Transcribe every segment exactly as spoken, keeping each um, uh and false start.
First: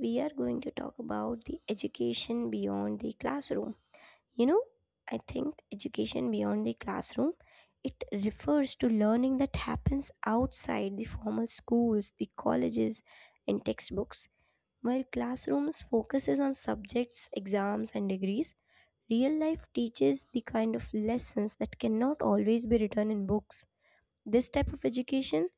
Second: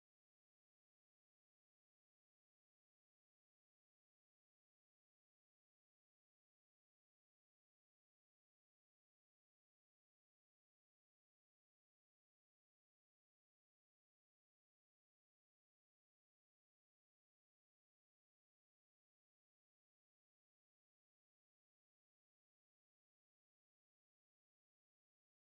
we are going to talk about the education beyond the classroom. You know, I think education beyond the classroom it refers to learning that happens outside the formal schools, the colleges and textbooks. While classrooms focuses on subjects, exams and degrees, real life teaches the kind of lessons that cannot always be written in books. This type of education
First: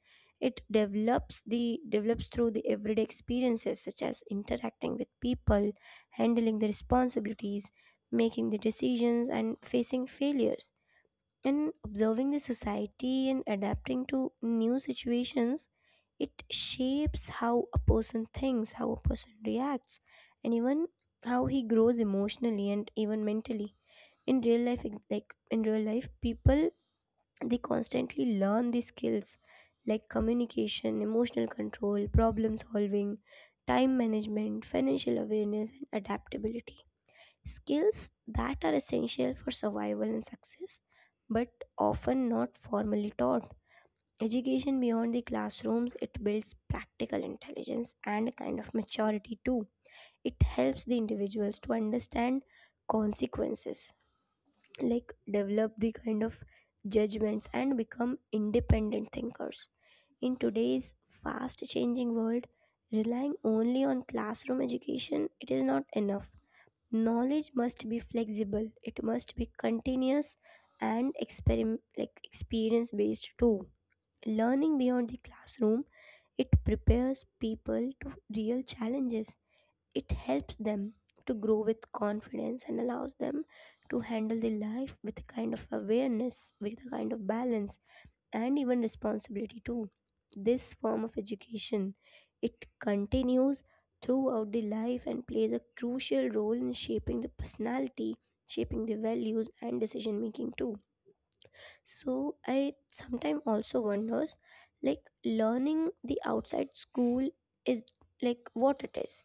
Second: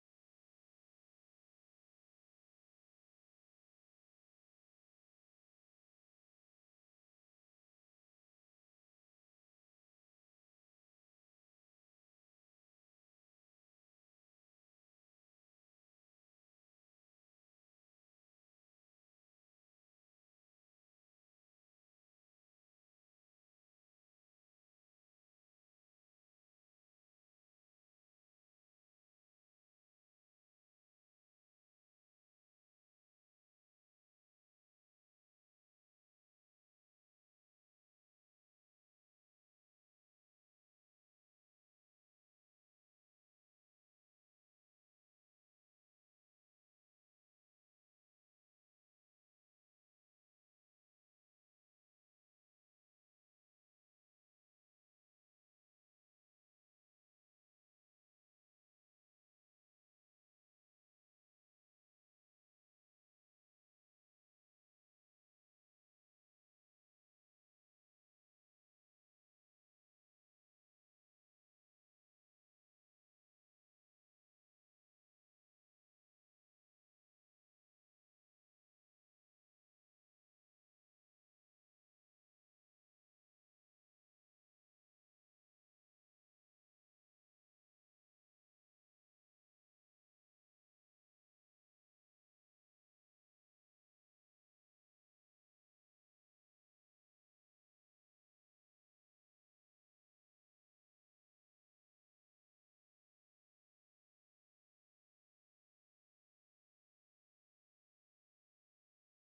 it develops the develops through the everyday experiences such as interacting with people, handling the responsibilities, making the decisions and facing failures and observing the society and adapting to new situations. It shapes how a person thinks, how a person reacts and even how he grows emotionally and even mentally. In real life ex- like in real life people they constantly learn these skills like communication, emotional control, problem solving, time management, financial awareness, and adaptability. Skills that are essential for survival and success, but often not formally taught. Education beyond the classrooms it builds practical intelligence and a kind of maturity too. It helps the individuals to understand consequences, like develop the kind of judgments and become independent thinkers. In today's fast changing world, relying only on classroom education it is not enough. Knowledge must be flexible. It must be continuous and experim- like experience based too. Learning beyond the classroom it prepares people to real challenges. It helps them to grow with confidence and allows them to handle their life with a kind of awareness, with a kind of balance, and even responsibility too. This form of education it continues throughout the life and plays a crucial role in shaping the personality, shaping the values and decision making too. So I sometimes also wonders like learning the outside school is like what it is.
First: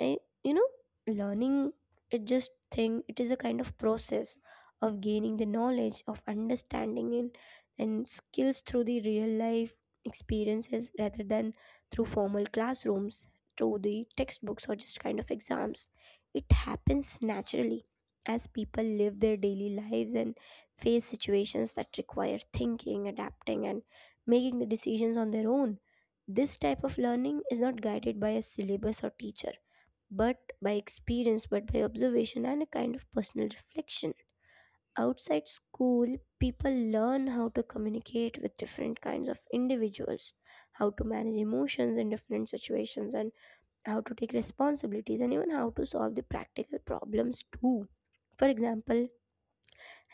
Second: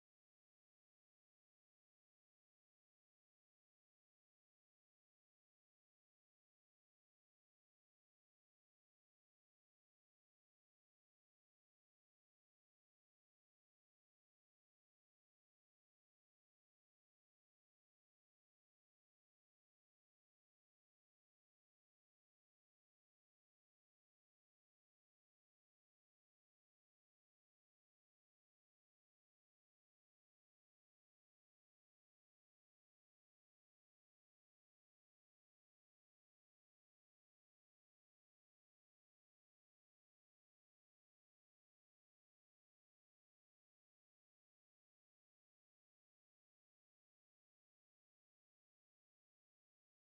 I, you know, learning it just thing, it is a kind of process of gaining the knowledge, of understanding and, and skills through the real life experiences rather than through formal classrooms, through the textbooks or just kind of exams. It happens naturally as people live their daily lives and face situations that require thinking, adapting, and making the decisions on their own. This type of learning is not guided by a syllabus or teacher but by experience, but by observation and a kind of personal reflection. Outside school, people learn how to communicate with different kinds of individuals, how to manage emotions in different situations, and how to take responsibilities, and even how to solve the practical problems too. For example,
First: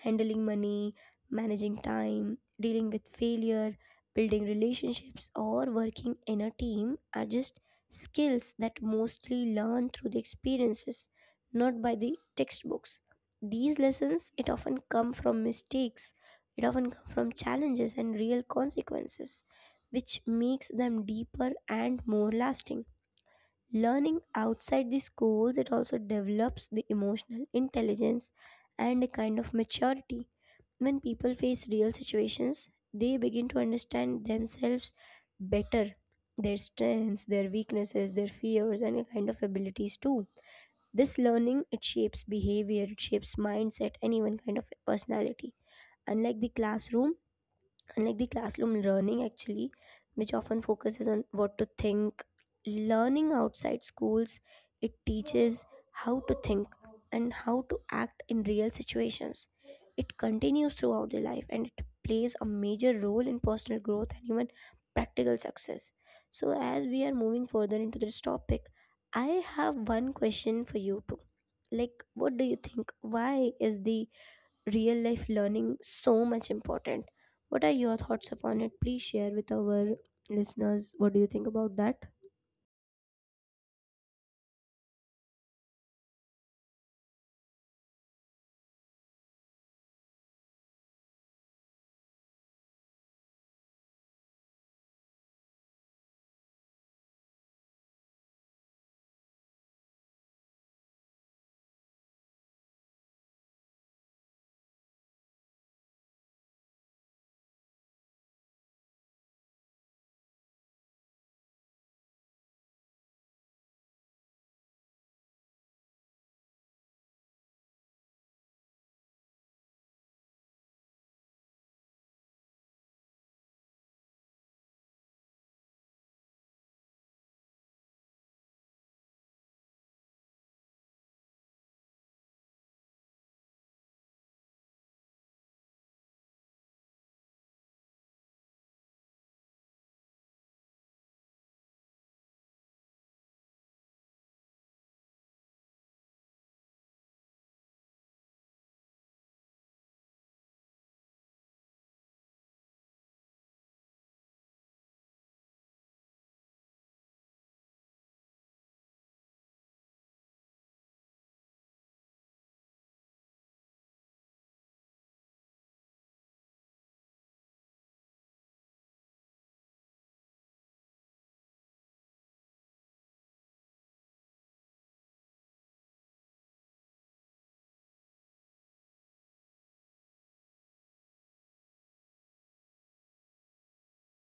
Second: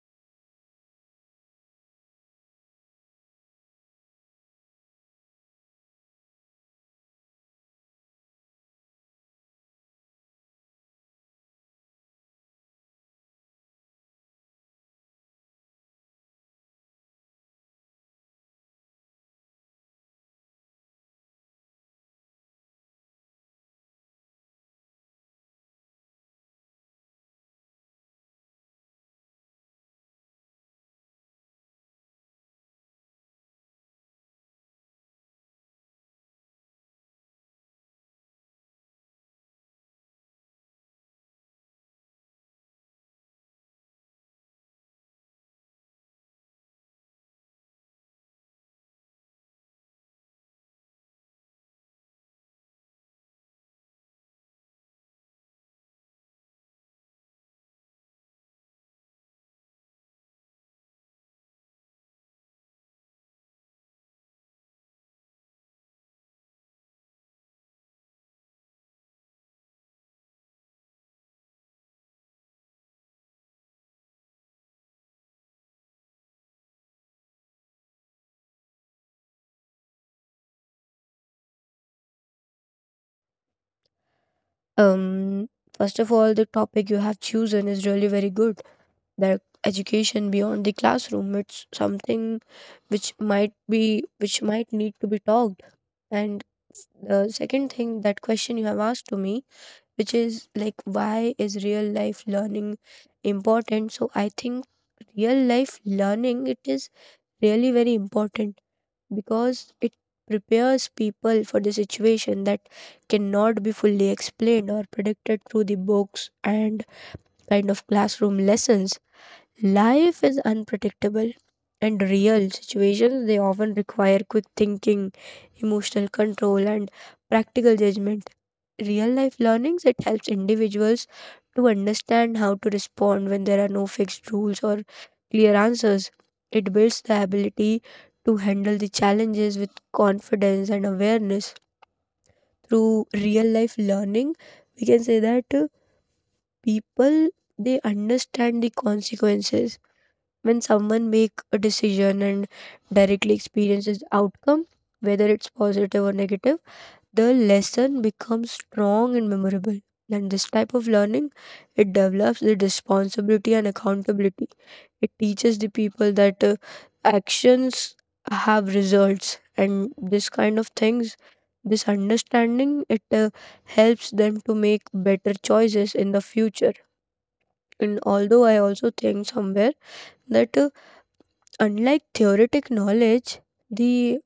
handling money, managing time, dealing with failure, building relationships, or working in a team are just skills that mostly learn through the experiences, not by the textbooks. These lessons it often come from mistakes, it often come from challenges and real consequences, which makes them deeper and more lasting. Learning outside the schools it also develops the emotional intelligence and a kind of maturity. When people face real situations, they begin to understand themselves better, their strengths, their weaknesses, their fears and a kind of abilities too. This learning it shapes behavior, it shapes mindset and even kind of personality. Unlike the classroom, Unlike the classroom learning actually, which often focuses on what to think, learning outside schools it teaches how to think and how to act in real situations. It continues throughout the life and it plays a major role in personal growth and even practical success. So as we are moving further into this topic, I have one question for you too. Like, what do you think, why is the real life learning so much important? What are your thoughts upon it? Please share with our listeners. What do you think about that? Um, First of all, the topic you have chosen is really very good. That education beyond the classroom, it's something which might be which might need to be talked. And the second thing, that question you have asked to me, which is like, why is real life learning important? So I think real life learning it is really very important because it prepares people for the situation that cannot be fully explained or predicted through the books and kind of classroom lessons. Life is unpredictable, and real situations they often require quick thinking, emotional control and practical judgment. Real life learnings it helps individuals to understand how to respond when there are no fixed rules or clear answers. It builds the ability to handle the challenges with confidence and awareness. Through real life learning, we can say that uh, people they understand the consequences when someone make a decision and directly experiences outcome, whether it's positive or negative, the lesson becomes strong and memorable. And this type of learning, it develops the responsibility and accountability. It teaches the people that uh, actions have results, and this kind of things, this understanding it uh, helps them to make better choices in the future. And although I also think somewhere that uh, unlike theoretic knowledge, the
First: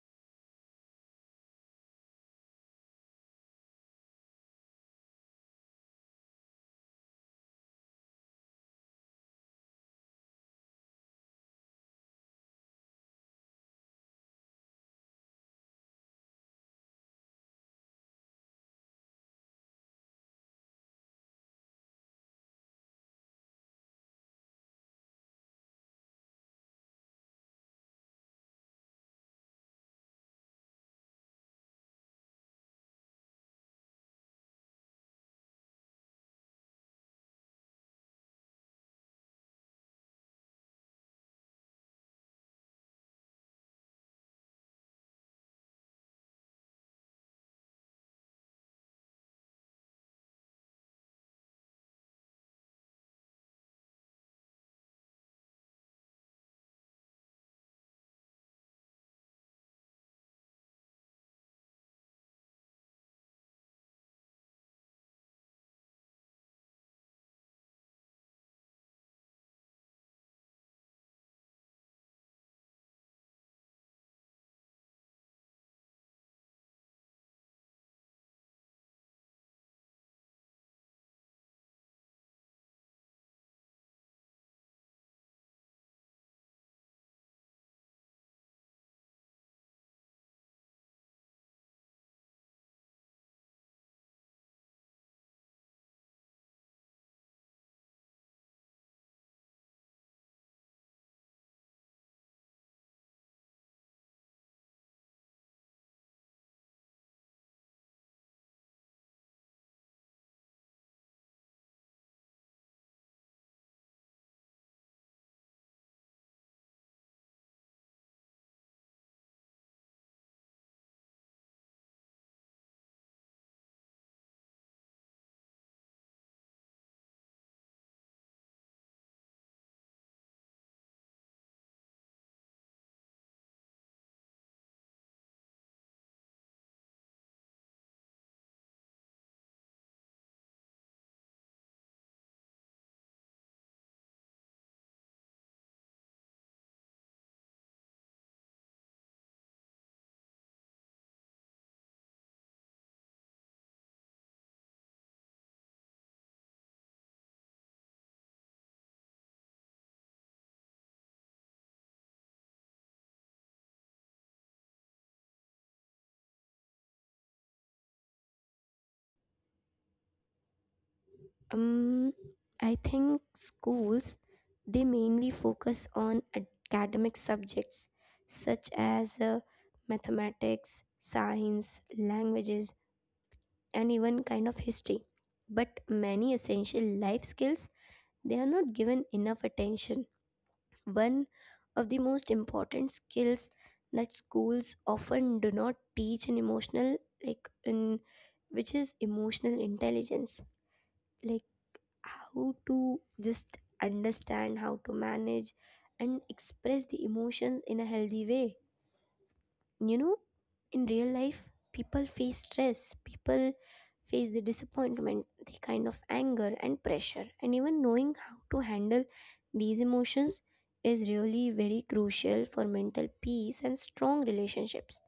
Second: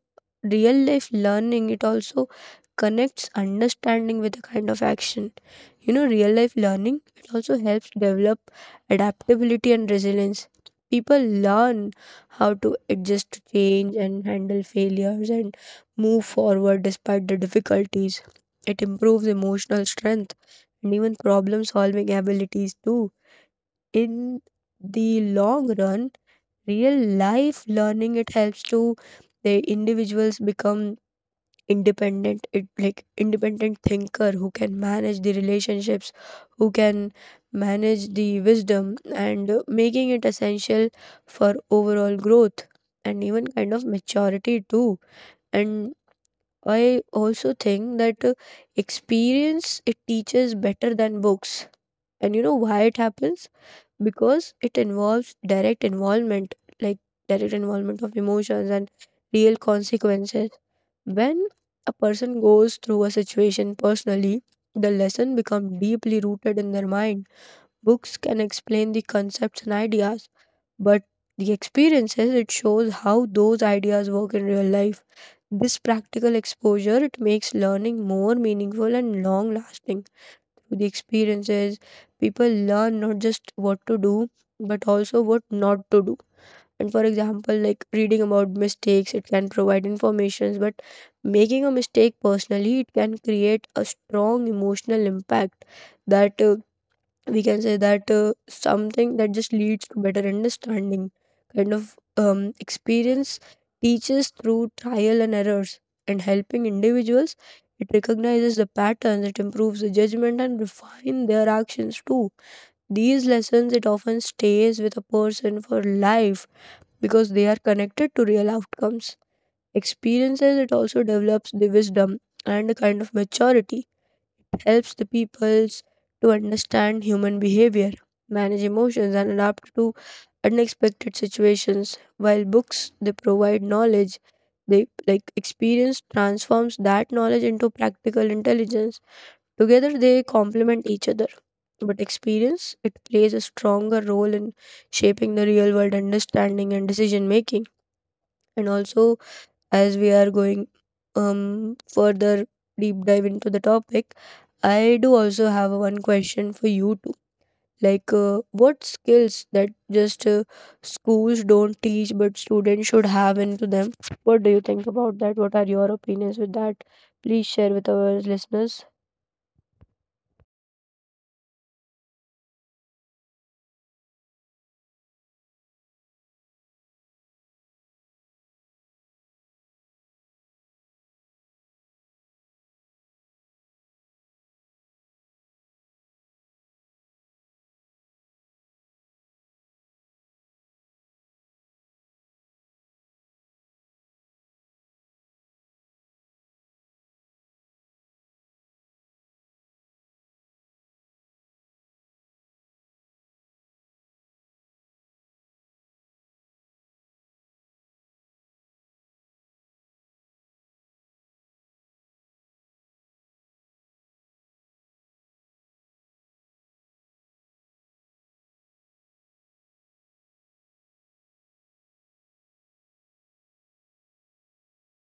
real life learning it also connects understanding with a kind of action. You know, real life learning it also helps develop adaptability and resilience. People learn how to adjust to change and handle failures and move forward despite the difficulties. It improves emotional strength and even problem solving abilities too. In the long run, real life learning it helps to the individuals become independent, it like independent thinker who can manage the relationships, who can manage the wisdom and uh, making it essential for overall growth and even kind of maturity too. And I also think that uh, experience it teaches better than books, and you know why it happens? Because it involves direct involvement, like direct involvement of emotions and real consequences. When a person goes through a situation personally, the lesson becomes deeply rooted in their mind. Books can explain the concepts and ideas, but the experiences it shows how those ideas work in real life. This practical exposure it makes learning more meaningful and long lasting to the experiences. People learn not just what to do, but also what not to do. And for example, like reading about mistakes, it can provide information, but making a mistake personally, it can create a strong emotional impact that uh, we can say that uh, something that just leads to better understanding. Kind of um, experience teaches through trial and errors and helping individuals, it recognizes the patterns, it improves the judgment and refine their actions too. These lessons it often stays with a person for life because they are connected to real outcomes. Experiences it also develops the wisdom and a kind of maturity, helps the peoples to understand human behavior, manage emotions, and adapt to unexpected situations. While books they provide knowledge, they like experience transforms that knowledge into practical intelligence. Together they complement each other. But experience it plays a stronger role in shaping the real world understanding and decision making. And also, as we are going um further deep dive into the topic, I do also have one question for you too. Like, uh, what skills that just uh, schools don't teach, but students should have into them? What do you think about that? What are your opinions with that? Please share with our listeners. Um, I think schools they mainly focus on academic subjects such as uh, mathematics, science, languages, and even kind of history. But many essential life skills they are not given enough attention. One of the most important skills that schools often do not teach in emotional like in which is emotional intelligence, like how to just understand, how to manage and express the emotions in a healthy way. You know, in real life people face stress, people face the disappointment, the kind of anger and pressure, and even knowing how to handle these emotions is really very crucial for mental peace and strong relationships.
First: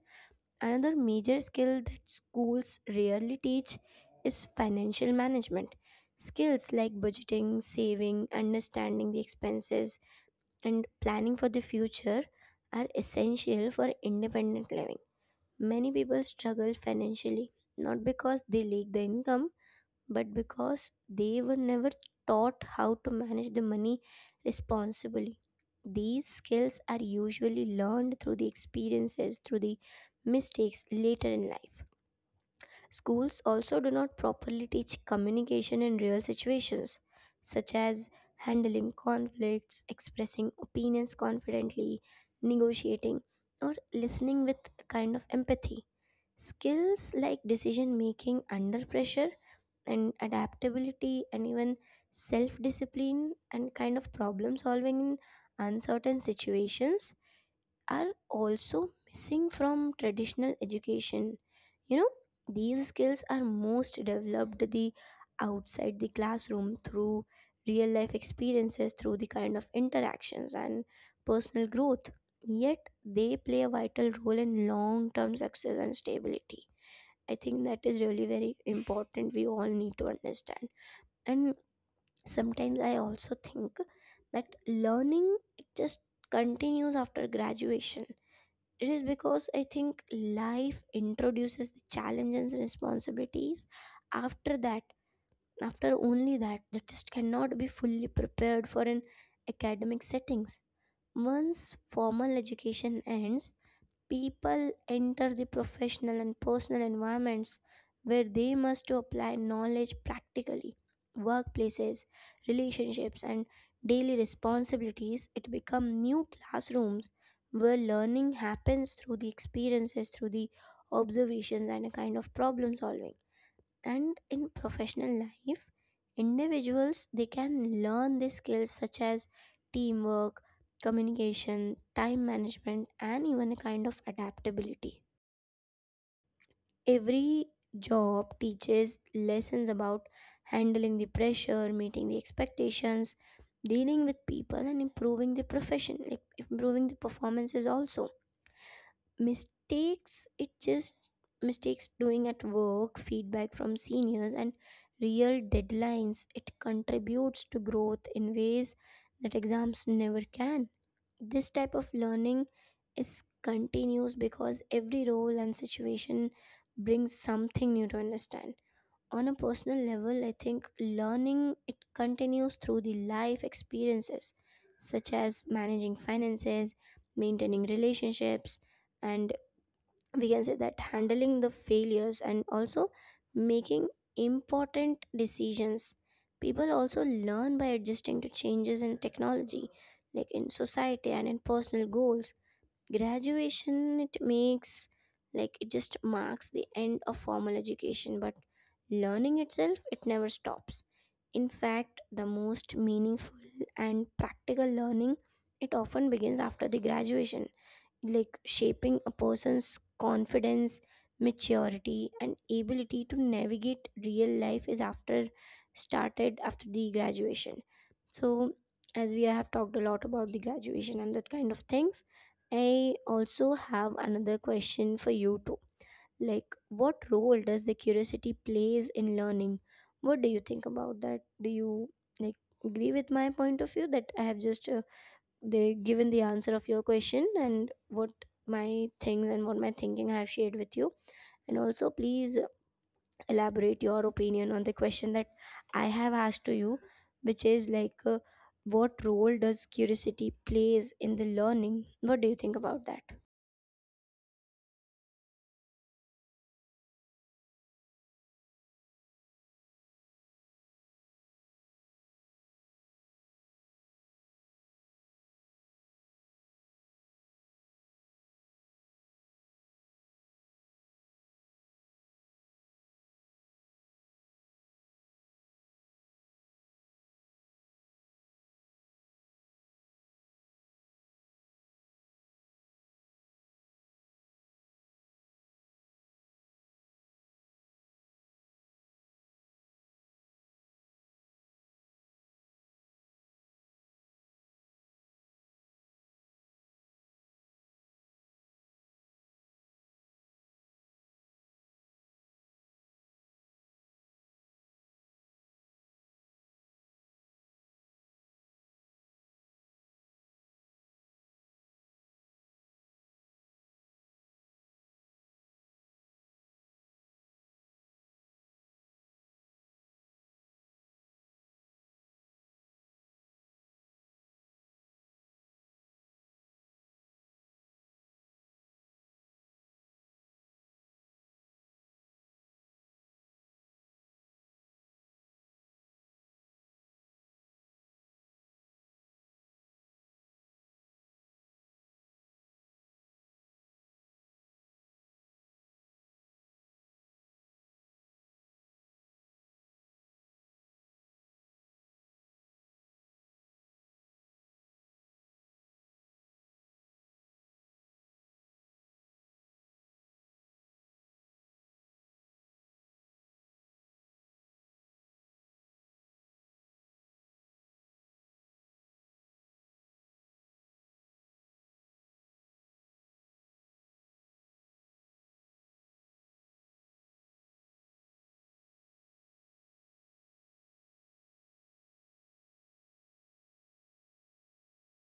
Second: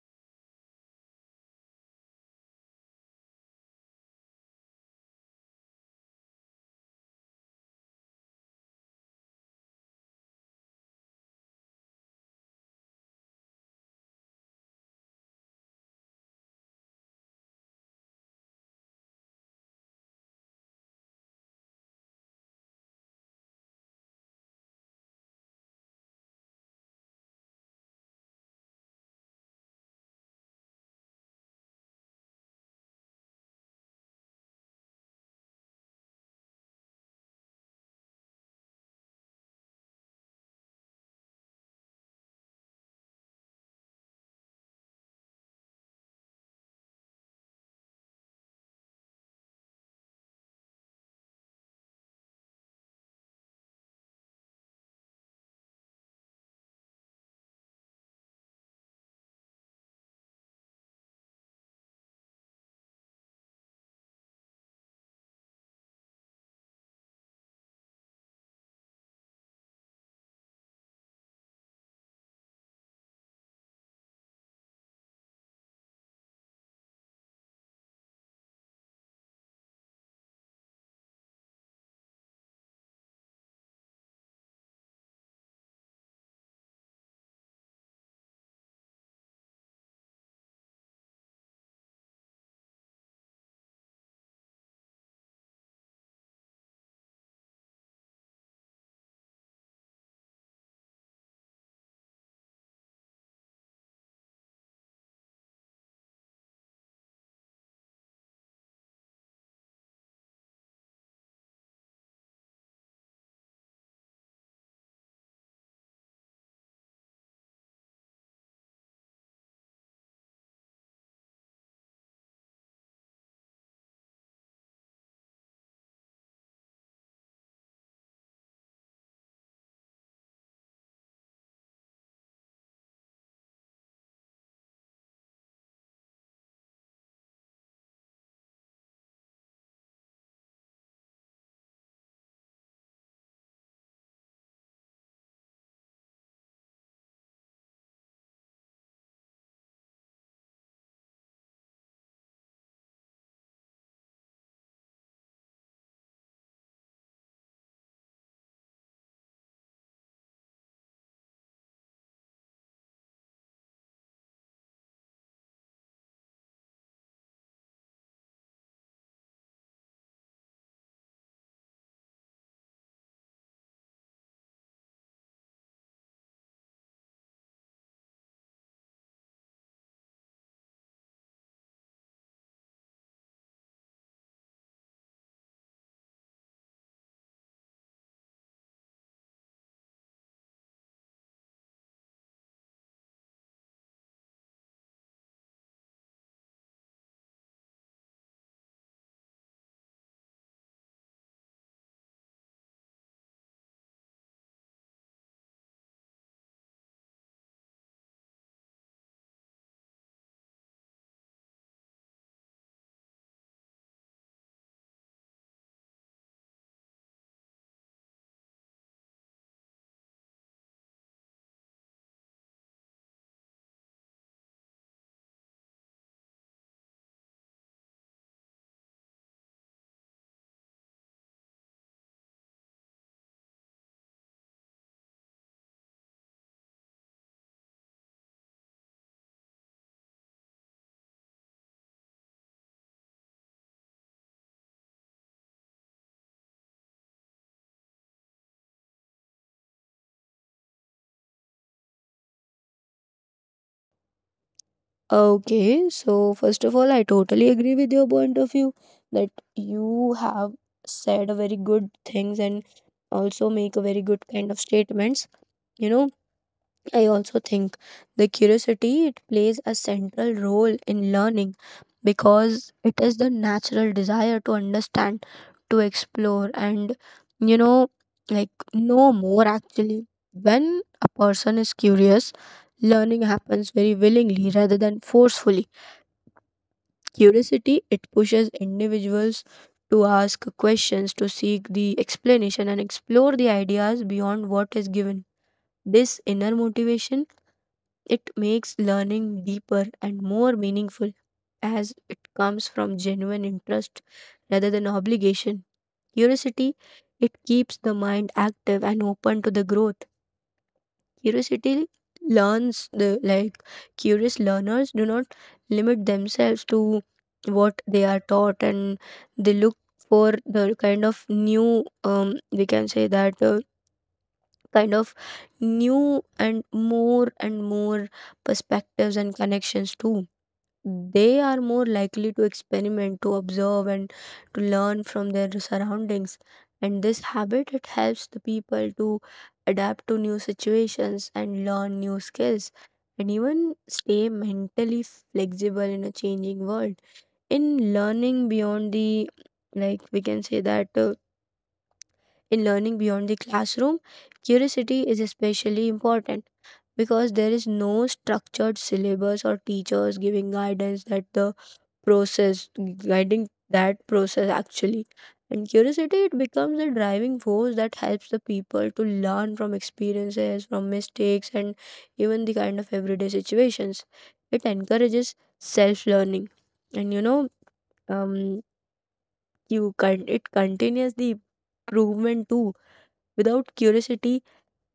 Another major skill that schools rarely teach is financial management. Skills like budgeting, saving, understanding the expenses and planning for the future are essential for independent living. Many people struggle financially not because they lack the income, but because they were never taught how to manage the money responsibly. These skills are usually learned through the experiences, through the mistakes later in life. Schools also do not properly teach communication in real situations, such as handling conflicts, expressing opinions confidently, negotiating, or listening with a kind of empathy. Skills like decision making under pressure and adaptability and even self discipline and kind of problem solving in uncertain situations are also missing from traditional education. You know, these skills are most developed the outside the classroom through real life experiences, through the kind of interactions and personal growth, yet they play a vital role in long term success and stability. I think that is really very important. We all need to understand. And sometimes I also think that learning it just continues after graduation. It is because I think life introduces the challenges and responsibilities after that. After only that, that just cannot be fully prepared for an academic settings. Once formal education ends, people enter the professional and personal environments where they must to apply knowledge practically. Workplaces, relationships, and daily responsibilities, it become new classrooms where learning happens through the experiences, through the observations, and a kind of problem solving. And in professional life, individuals they can learn the skills such as teamwork, communication, time management and even a kind of adaptability. Every job teaches lessons about handling the pressure, meeting the expectations, dealing with people and improving the profession like improving the performances. Also mistakes it just mistakes doing at work, feedback from seniors and real deadlines, it contributes to growth in ways that exams never can. This type of learning is continuous because every role and situation brings something new to understand. On a personal level, I think learning it continues through the life experiences such as managing finances, maintaining relationships, and we can say that handling the failures, and also making important decisions. People also learn by adjusting to changes in technology, like in society and in personal goals. Graduation it makes like It just marks the end of formal education, but learning itself it never stops. In fact, the most meaningful and practical learning it often begins after the graduation, like shaping a person's confidence, maturity, and ability to navigate real life is after started after the graduation. So, as we have talked a lot about the graduation and that kind of things, I also have another question for you too. Like, what role does the curiosity plays in learning? What do you think about that? Do you like agree with my point of view that I have just uh, they given the answer of your question, and what my things and what my thinking I have shared with you. And also, please elaborate your opinion on the question that I have asked to you, which is like, uh, what role does curiosity plays in the learning? What do you think about that? Okay, so first of all, I totally agree with your point of view that you have said a very good things and also make a very good kind of statements. You know, I also think the curiosity it plays a central role in learning because it is the natural desire to understand, to explore, and you know, like know more actually. When a person is curious, learning happens very willingly rather than forcefully. Curiosity it pushes individuals to ask questions, to seek the explanation, and explore the ideas beyond what is given. This inner motivation it makes learning deeper and more meaningful as it comes from genuine interest rather than obligation. Curiosity, it keeps the mind active and open to the growth. Curiosity learns the like Curious learners do not limit themselves to what they are taught, and they look for the kind of new um, we can say that uh, kind of new and more and more perspectives and connections too. They are more likely to experiment, to observe and to learn from their surroundings, and this habit it helps the people to adapt to new situations and learn new skills and even stay mentally flexible in a changing world. In learning beyond the like We can say that uh, in learning beyond the classroom, curiosity is especially important because there is no structured syllabus or teachers giving guidance that the process guiding that process actually. And curiosity it becomes a driving force that helps the people to learn from experiences, from mistakes and even the kind of everyday situations. It encourages self-learning. And you know, um you can it continues the improvement too. Without curiosity,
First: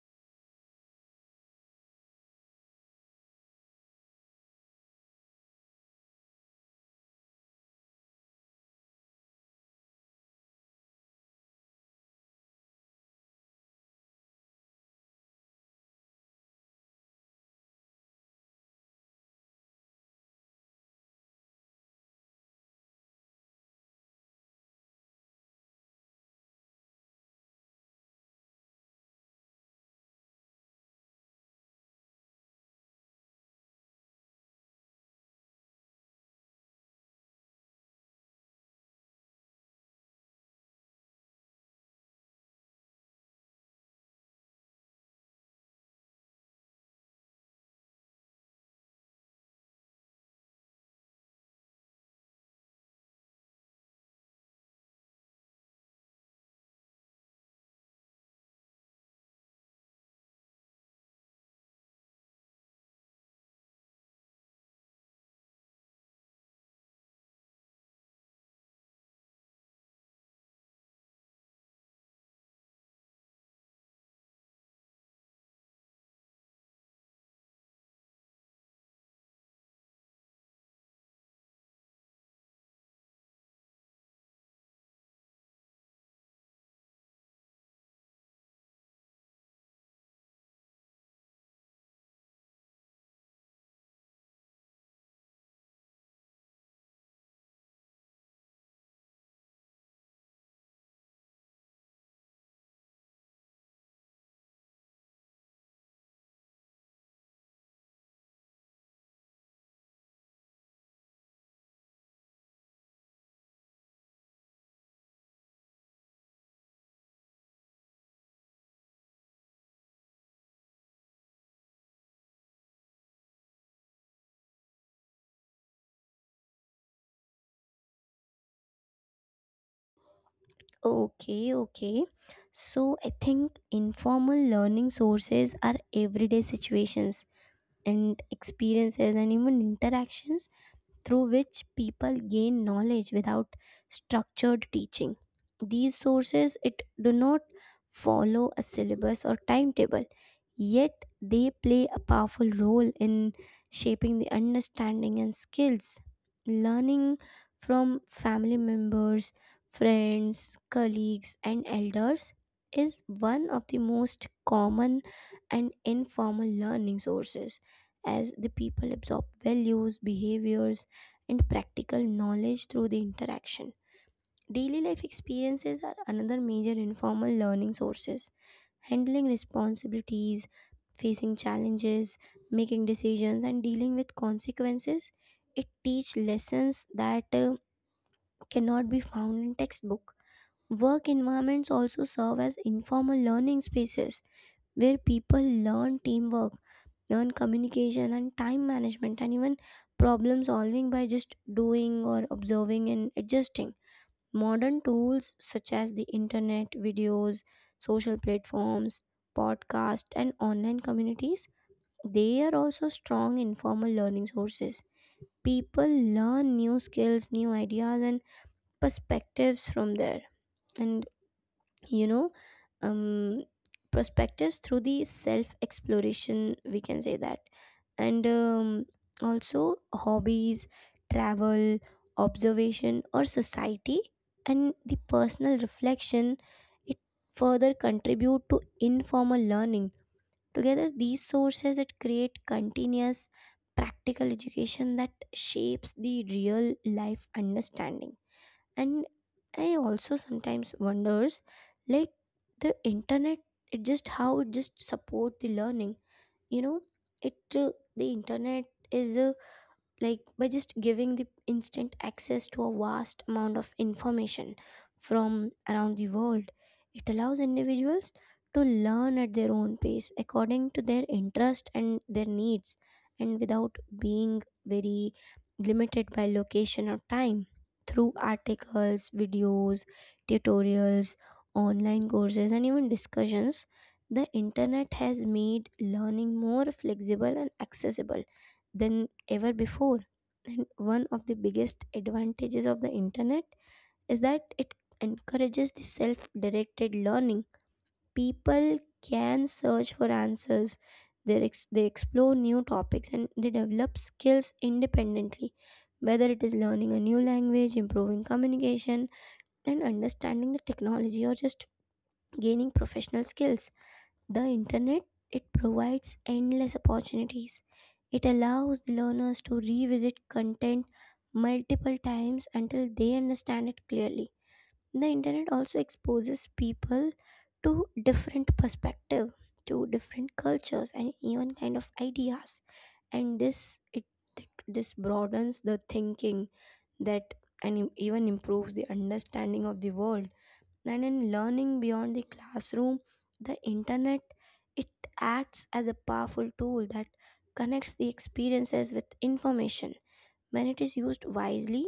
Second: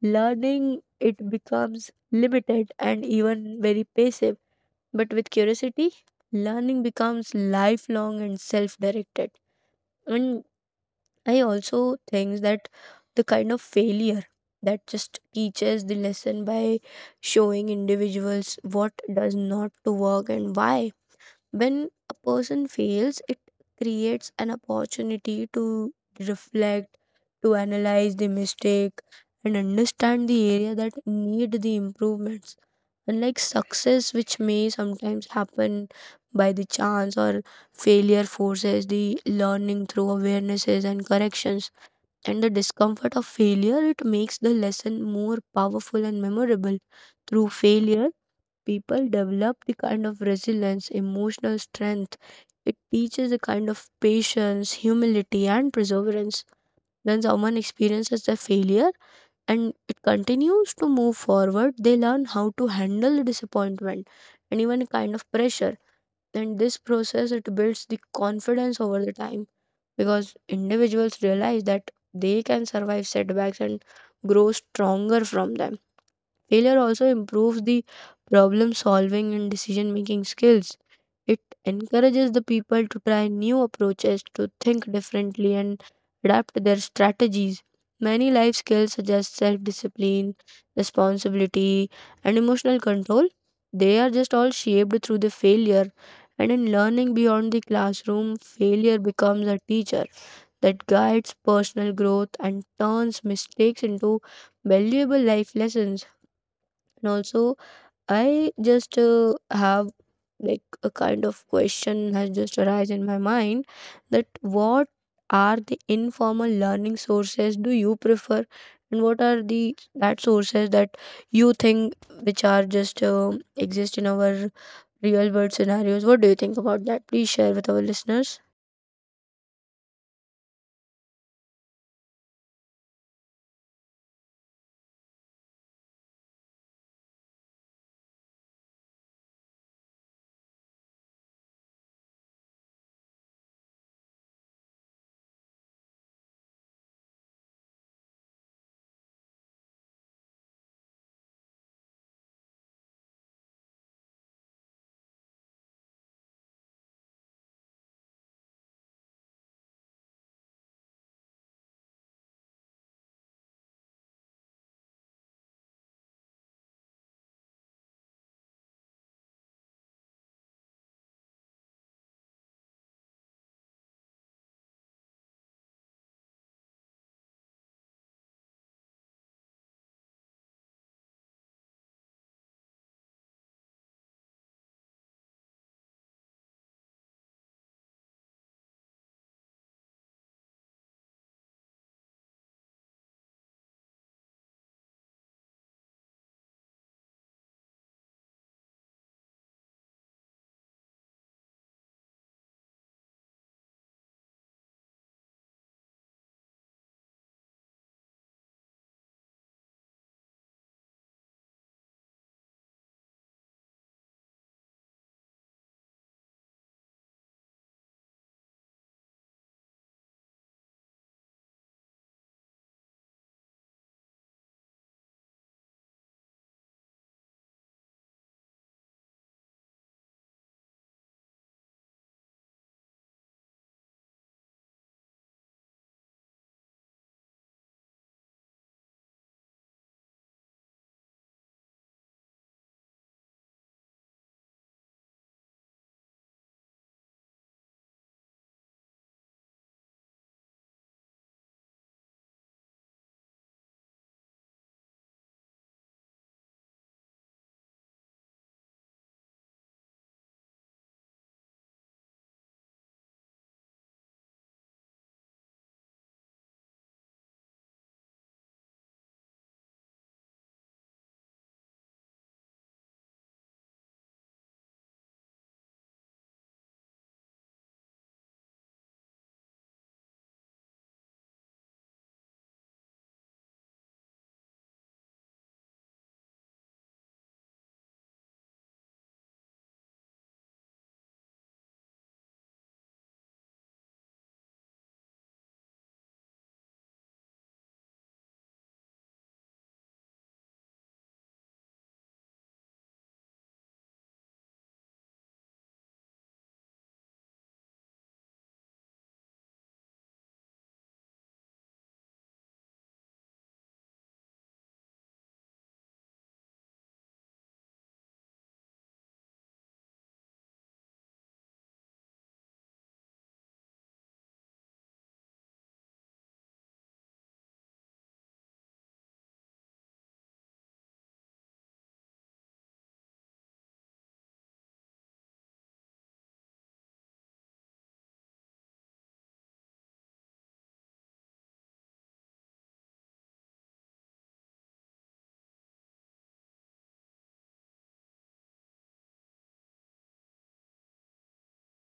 learning it becomes limited and even very passive, but with curiosity learning becomes lifelong and self-directed. And I also think that the kind of failure that just teaches the lesson by showing individuals what does not to work and why. When a person fails, it creates an opportunity to reflect, to analyze the mistake, and understand the area that need the improvements. Unlike success, which may sometimes happen by the chance, or failure forces the learning through awarenesses and corrections. And the discomfort of failure, it makes the lesson more powerful and memorable. Through failure, people develop the kind of resilience, emotional strength. It teaches a kind of patience, humility, and perseverance. When someone experiences a failure and it continues to move forward, they learn how to handle disappointment and even kind of pressure. And this process it builds the confidence over the time because individuals realize that they can survive setbacks and grow stronger from them. Failure also improves the problem solving and decision making skills. It encourages the people to try new approaches, to think differently, and adapt their strategies. Many life skills, such as self discipline, responsibility, and emotional control, they are just all shaped through the failure. And in learning beyond the classroom, failure becomes a teacher that guides personal growth and turns mistakes into valuable life lessons. And also, I just uh, have like a kind of question has just arise in my mind that what are the informal learning sources do you prefer, and what are the that sources that you think which are just uh, exist in our real world scenarios? What do you think about that? Please share with our listeners. Okay, okay. So I think informal learning sources are everyday situations and experiences and even interactions through which people gain knowledge without structured teaching. These sources it do not follow a syllabus or timetable, yet they play a powerful role in shaping the understanding and skills. Learning from family members, friends, colleagues, and elders is one of the most common and informal learning sources as the people absorb values, behaviors, and practical knowledge through the interaction. Daily life experiences are another major informal learning sources. Handling responsibilities, facing challenges, making decisions, and dealing with consequences. It teach lessons that uh, cannot be found in textbook. Work environments also serve as informal learning spaces where people learn teamwork, learn communication and time management and even problem solving by just doing or observing and adjusting. Modern tools such as the internet, videos, social platforms, podcasts, and online communities, they are also strong informal learning sources. People learn new skills, new ideas, and perspectives from there. And you know um perspectives through the self exploration, we can say that, and um, also hobbies, travel, observation or society, and the personal reflection, it further contribute to informal learning. Together these sources that create continuous practical education that shapes the real life understanding. And I also sometimes wonders, like, the internet, it just how it just support the learning, you know it uh, the internet is a, like, by just giving the instant access to a vast amount of information from around the world. It allows individuals to learn at their own pace according to their interest and their needs, and without being very limited by location or time. Through articles, videos, tutorials, online courses, and even discussions, the internet has made learning more flexible and accessible than ever before. And one of the biggest advantages of the internet is that it encourages the self directed learning. People can search for answers, they, ex- they explore new topics, and they develop skills independently. Whether it is learning a new language, improving communication, and understanding the technology, or just gaining professional skills, the internet, it provides endless opportunities. It allows the learners to revisit content multiple times until they understand it clearly. The internet also exposes people to different perspective, to different cultures, and even kind of ideas. And this it this broadens the thinking that, and even improves the understanding of the world. And in learning beyond the classroom, the internet, it acts as a powerful tool that connects the experiences with information. When it is used wisely,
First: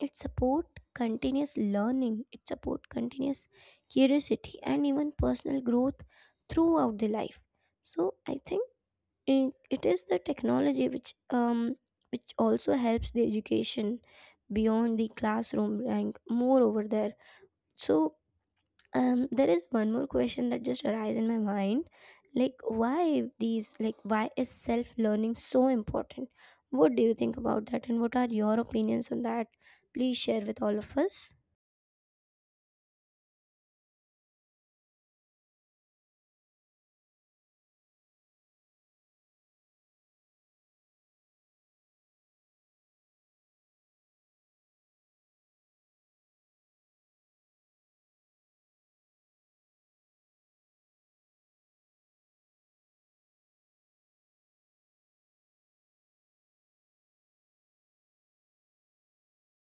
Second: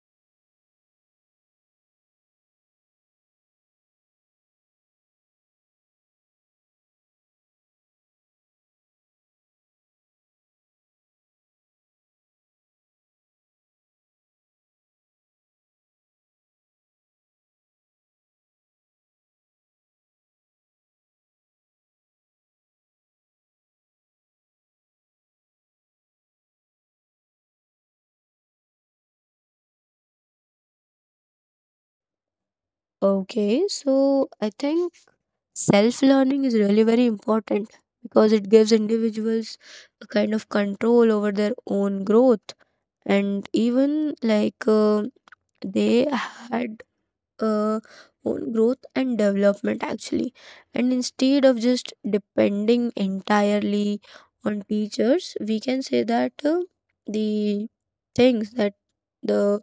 it support continuous learning, it support continuous curiosity, and even personal growth throughout the life. So I think i- it is the technology which um which also helps the education beyond the classroom, and moreover there. So um there is one more question that just arises in my mind, like, why these, like, why is self learning so important? What do you think about that, and what are your opinions on that? Please share with all of us. Okay, so I think self learning is really very important because it gives individuals a kind of control over their own growth. And even like uh, they had uh, own growth and development actually. And instead of just depending entirely on teachers, we can say that uh, the things that the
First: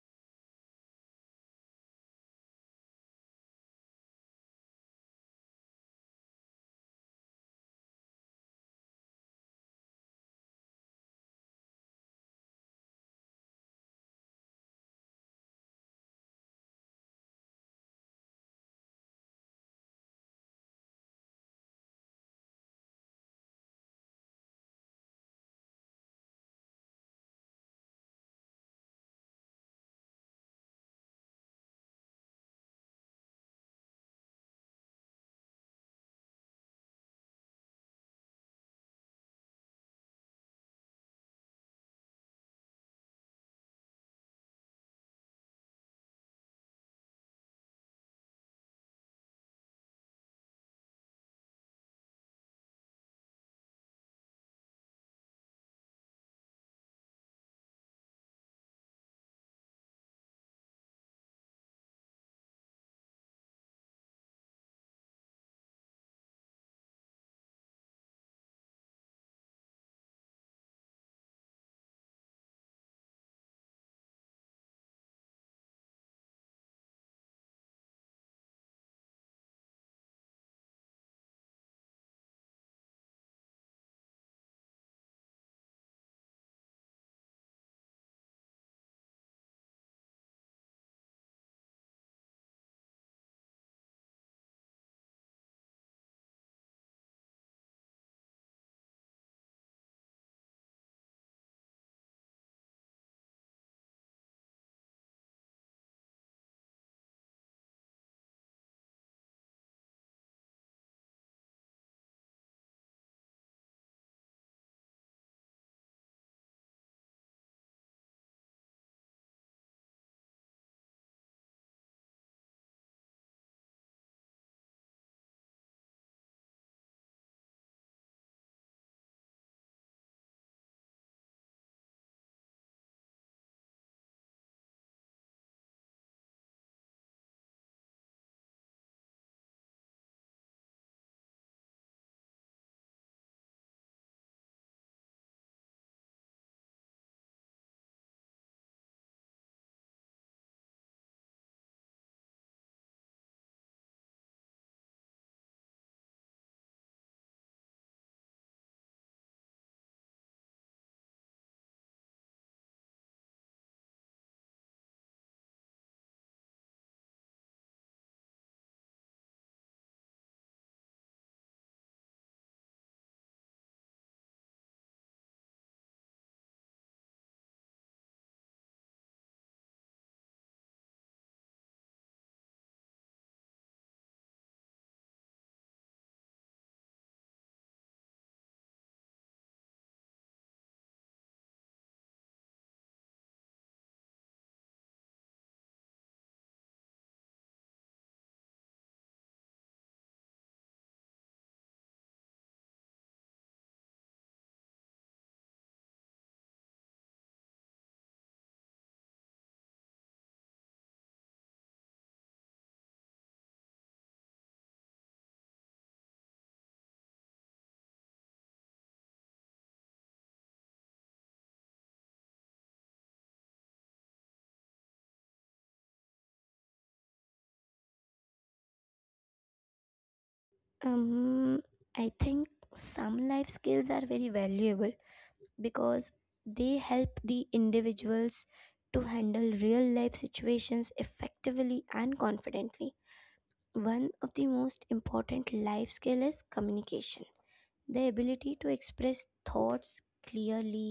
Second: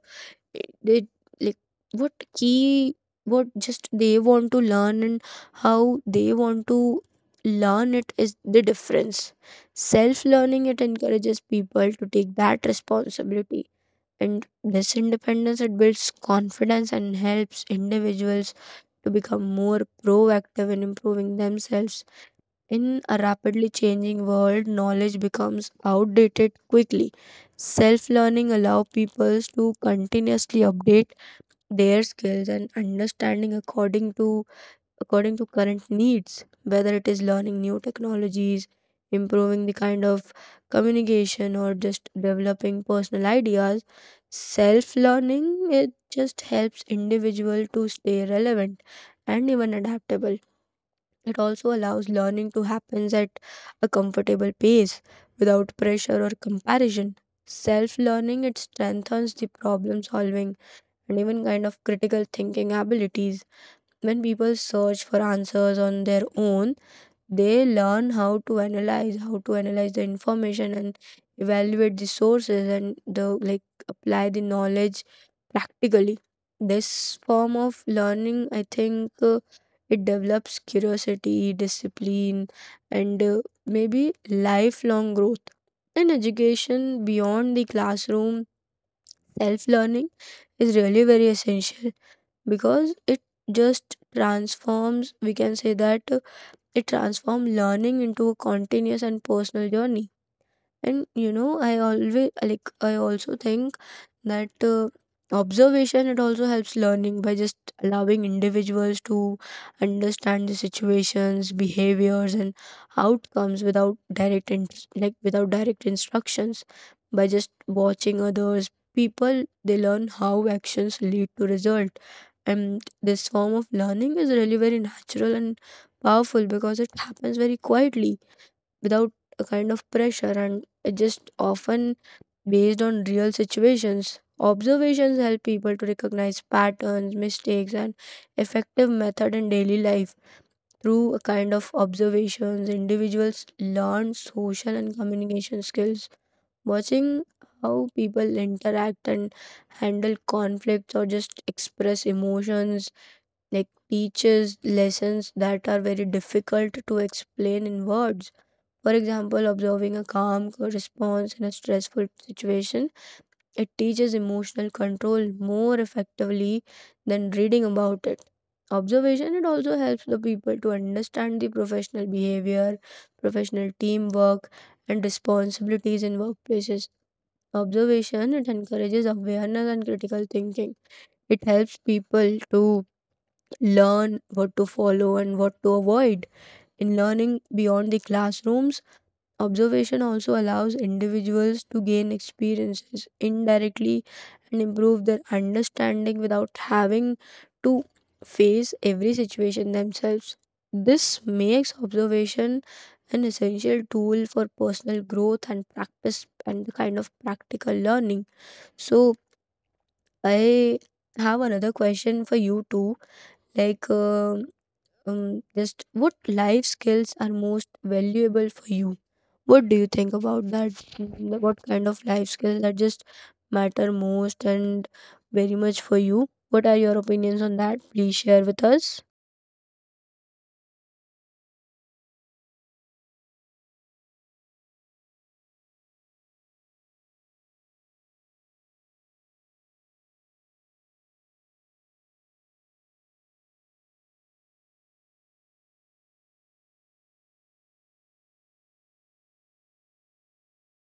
they like what key what just they want to learn and how they want to learn it is the difference. Self learning it encourages people to take that responsibility, and this independence it builds confidence and helps individuals to become more proactive in improving themselves. In a rapidly changing world, knowledge becomes outdated quickly. Self learning allow people to continuously update their skills and understanding according to according to current needs, whether it is learning new technologies, improving the kind of communication, or just developing personal ideas. Self learning it just helps individual to stay relevant and even adaptable. It also allows learning to happens at a comfortable pace without pressure or comparison. Self learning it strengthens the problem solving and even kind of critical thinking abilities. When people search for answers on their own, they learn how to analyze, how to analyze the information and evaluate the sources and the like apply the knowledge practically. This form of learning, I think, uh, it develops curiosity, discipline, and uh, maybe lifelong growth. In education beyond the classroom, self learning is really very essential because it just transforms, we can say that uh, it transforms learning into a continuous and personal journey. And you know, I always like I also think that uh, observation it also helps learning by just allowing individuals to understand the situations, behaviors, and outcomes without direct in- like without direct instructions. By just watching others, people they learn how actions lead to result, and this form of learning is really very natural and powerful because it happens very quietly without a kind of pressure, and it just often based on real situations. Observations help people to recognize patterns, mistakes, and effective method in daily life. Through a kind of observations, individuals learn social and communication skills. Watching how people interact and handle conflicts or just express emotions like teaches lessons that are very difficult to explain in words. For example, observing a calm response in a stressful situation, it teaches emotional control more effectively than reading about it. Observation it also helps the people to understand the professional behavior, professional teamwork, and responsibilities in workplaces. Observation it encourages awareness and critical thinking. It helps people to learn what to follow and what to avoid. In learning beyond the classrooms, observation also allows individuals to gain experiences indirectly and improve their understanding without having to face every situation themselves. This makes observation an essential tool for personal growth and practice and the kind of practical learning. So, I have another question for you too. Like, um um, just what life skills are most valuable for you? What do you think about that? Mm, what kind of life skills that just matter most and very much for you? What are your opinions on that? Please share with us. um I think some life skills are very valuable because they help the individuals to handle real life situations effectively and confidently. One of the most important life skill is communication. The ability to express thoughts clearly,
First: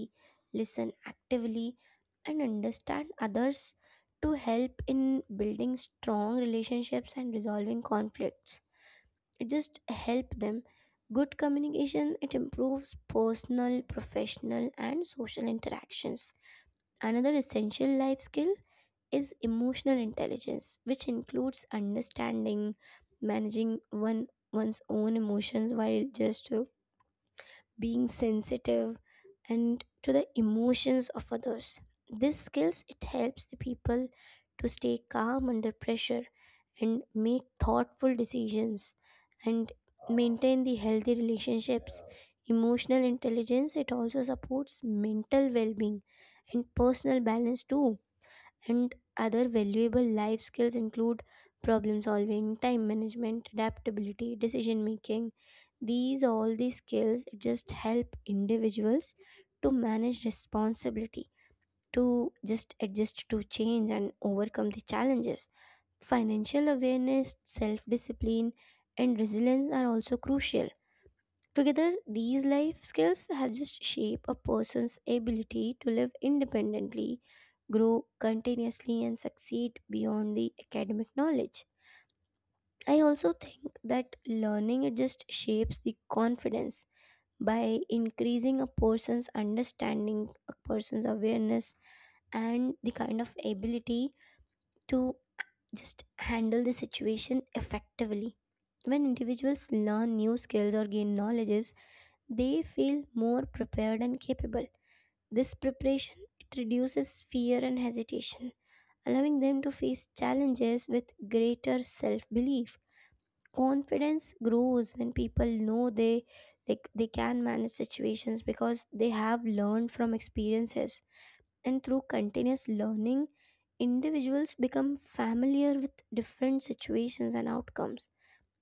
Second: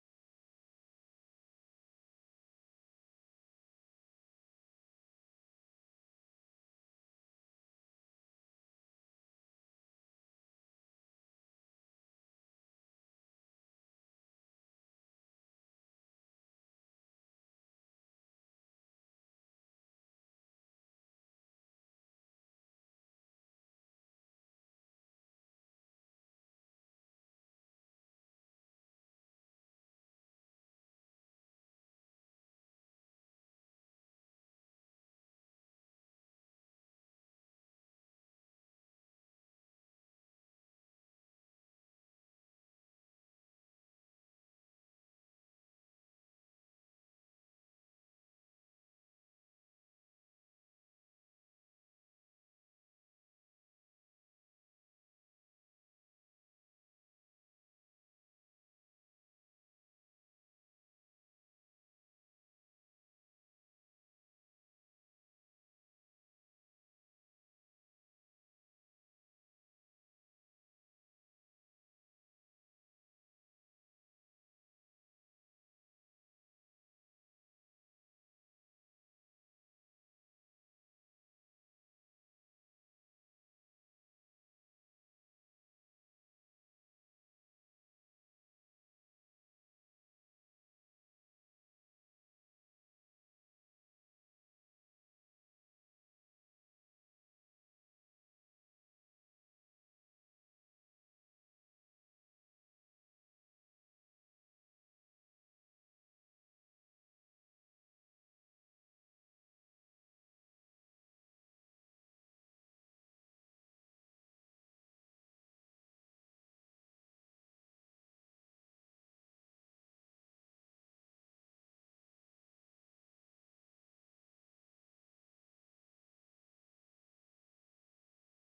listen actively, and understand others to help in building strong relationships and resolving conflicts. It just help them. Good communication, it improves personal, professional, and social interactions. Another essential life skill is emotional intelligence, which includes understanding, managing one one's own emotions while just uh, being sensitive and to the emotions of others. These skills, it helps the people to stay calm under pressure, and make thoughtful decisions, and maintain the healthy relationships. Emotional intelligence, it also supports mental well-being and personal balance too. And other valuable life skills include problem solving, time management, adaptability, decision making. These, all these skills just help individuals to manage responsibility, to just adjust to change and overcome the challenges. Financial awareness, self discipline, and resilience are also crucial. Together, these life skills have just shape a person's ability to live independently, grow continuously, and succeed beyond the academic knowledge. I also think that learning, it just shapes the confidence by increasing a person's understanding, a person's awareness, and the kind of ability to just handle the situation effectively. When individuals learn new skills or gain knowledges, they feel more prepared and capable. This preparation, it reduces fear and hesitation, allowing them to face challenges with greater self-belief. Confidence grows when people know they, like, they can manage situations because they have learned from experiences. And through continuous learning, individuals become familiar with different situations and outcomes.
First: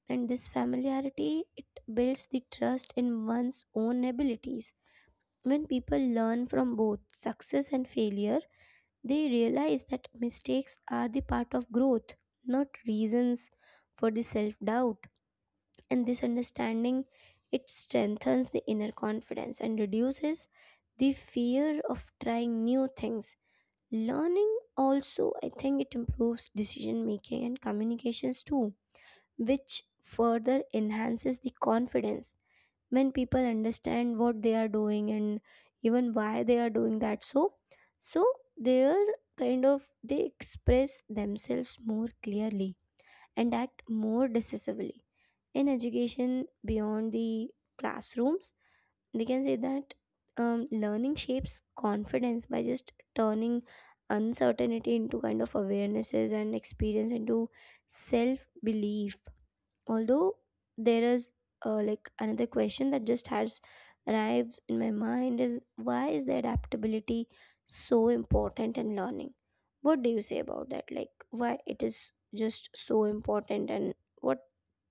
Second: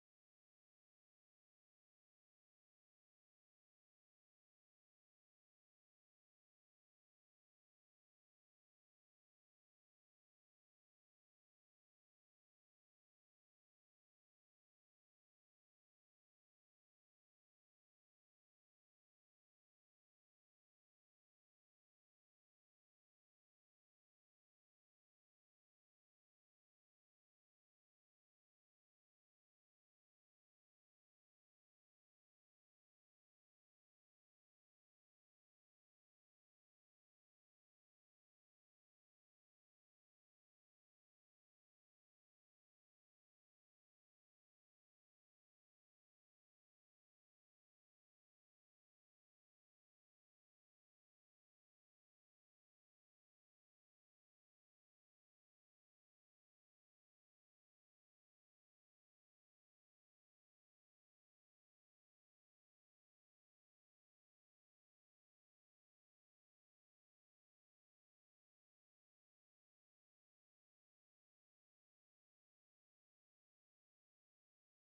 And this familiarity, it builds the trust in one's own abilities. When people learn from both success and failure, they realize that mistakes are the part of growth, not reasons for the self-doubt. And this understanding, it strengthens the inner confidence and reduces the fear of trying new things. Learning also, I think, it improves decision making and communications too, which further enhances the confidence. When people understand what they are doing and even why they are doing that, so so they're kind of, they express themselves more clearly and act more decisively. In education beyond the classrooms, we can say that um, learning shapes confidence by just turning uncertainty into kind of awarenesses and experience into self belief. Although, there is uh, like another question that just has arrived in my mind is, why is the adaptability so important in learning? What do you say about that, like why it is just so important, and what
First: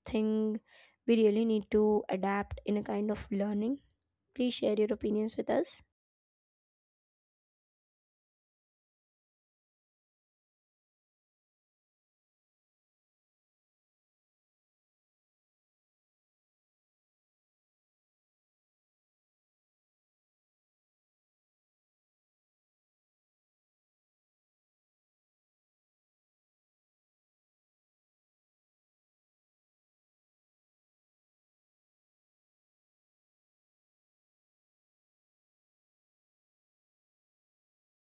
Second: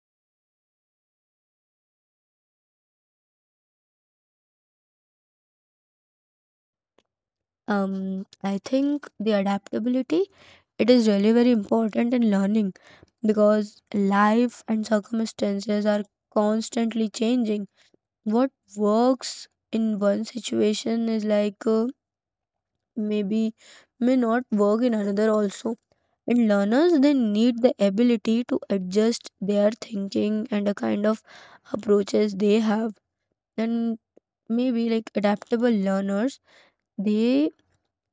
thing we really need to adapt in a kind of learning? Please share your opinions with us. Um, I think the adaptability it is really very important in learning because life and circumstances are constantly changing. What works in one situation is like uh, maybe may not work in another also, and learners they need the ability to adjust their thinking and the kind of approaches they have, and maybe like adaptable learners they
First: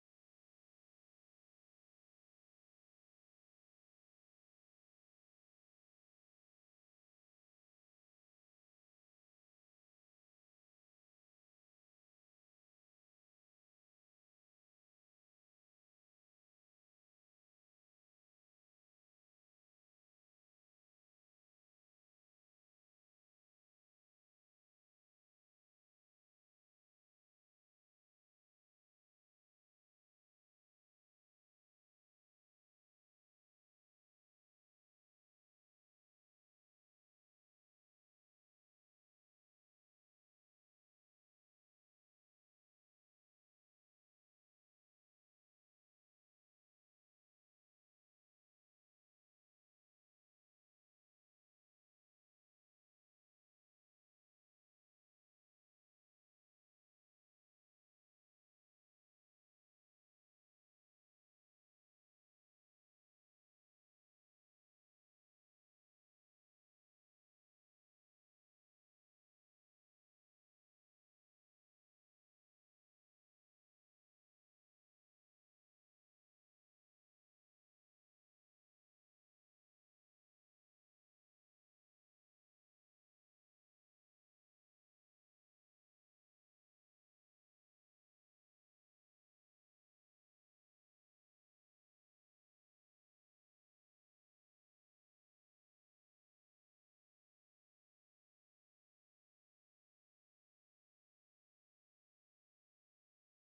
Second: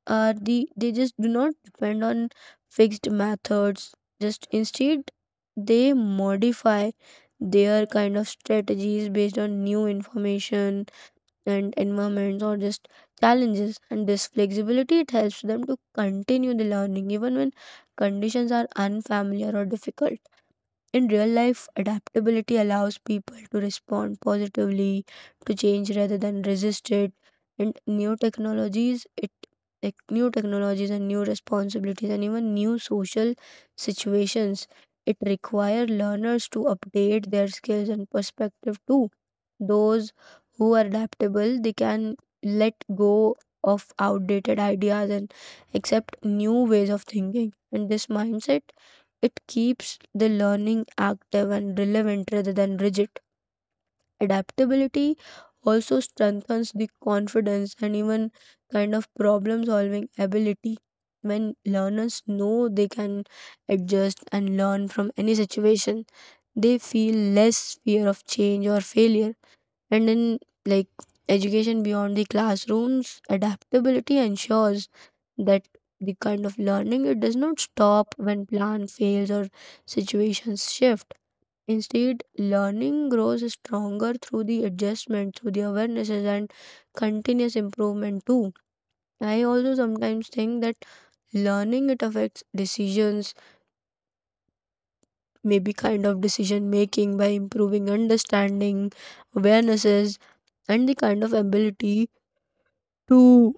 are the they just do not depend on fixed methods. Just instead, they modify their kind of strategies based on new information and environments or just challenges, and this flexibility it helps them to continue the learning even when conditions are unfamiliar or difficult. In real life, adaptability allows people to respond positively to change rather than resist it. And new technologies, it like new technologies and new responsibilities and even new social situations, it require learners to update their skills and perspective too. Those who are adaptable, they can let go of outdated ideas and accept new ways of thinking. And this mindset it keeps the learning active and relevant rather than rigid. Adaptability also strengthens the confidence and even kind of problem solving ability. When learners know they can adjust and learn from any situation, they feel less fear of change or failure. And in like education beyond the classrooms, adaptability ensures that the kind of learning it does not stop when plan fails or situations shift. Instead, learning grows stronger through the adjustment, through the awarenesses and continuous improvement too. I also sometimes think that learning it affects decisions, maybe kind of decision making by improving understanding, awarenesses, and the kind of ability to,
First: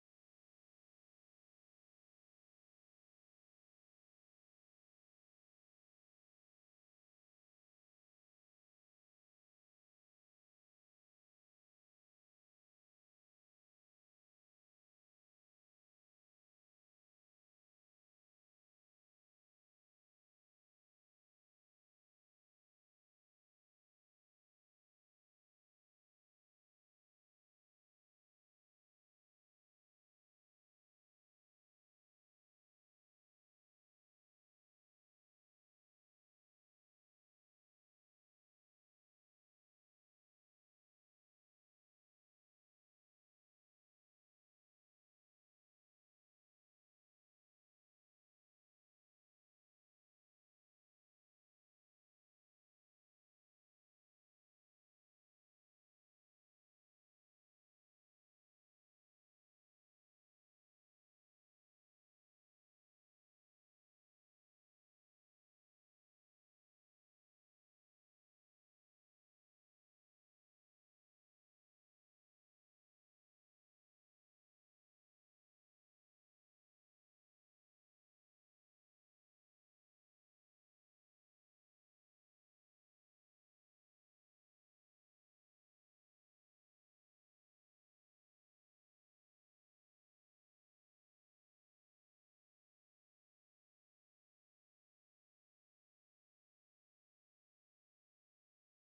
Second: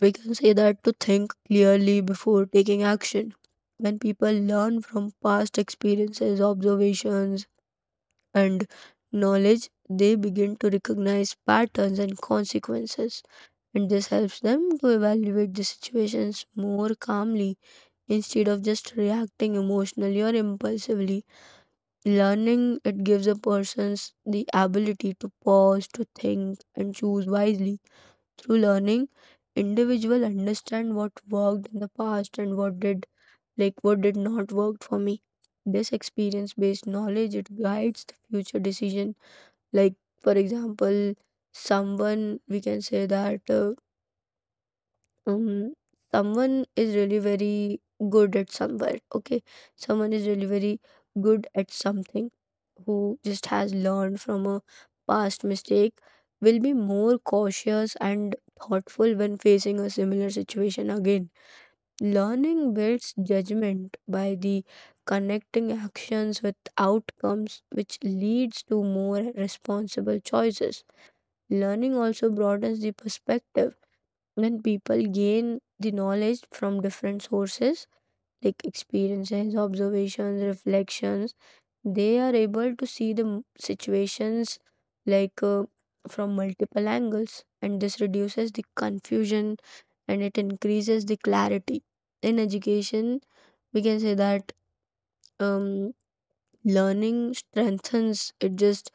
we can say that, to think clearly before taking action. When people learn from past experiences, observations, and knowledge, they begin to recognize patterns and consequences, and this helps them to evaluate the situations more calmly instead of just reacting emotionally or impulsively. Learning it gives a person the ability to pause, to think, and choose wisely. Through learning, individual understand what worked in the past and what did like what did not work for me. This experience based knowledge it guides the future decision. Like for example, someone we can say that uh, um someone is really very good at somewhere, okay, someone is really very good at something, who just has learned from a past mistake, will be more cautious and thoughtful when facing a similar situation again. Learning builds judgment by the connecting actions with outcomes, which leads to more responsible choices. Learning also broadens the perspective. When people gain the knowledge from different sources like experiences, observations, reflections, they are able to see the m- situations like uh, from multiple angles, and this reduces the confusion and it increases the clarity. In education, we can say that, um, learning strengthens it just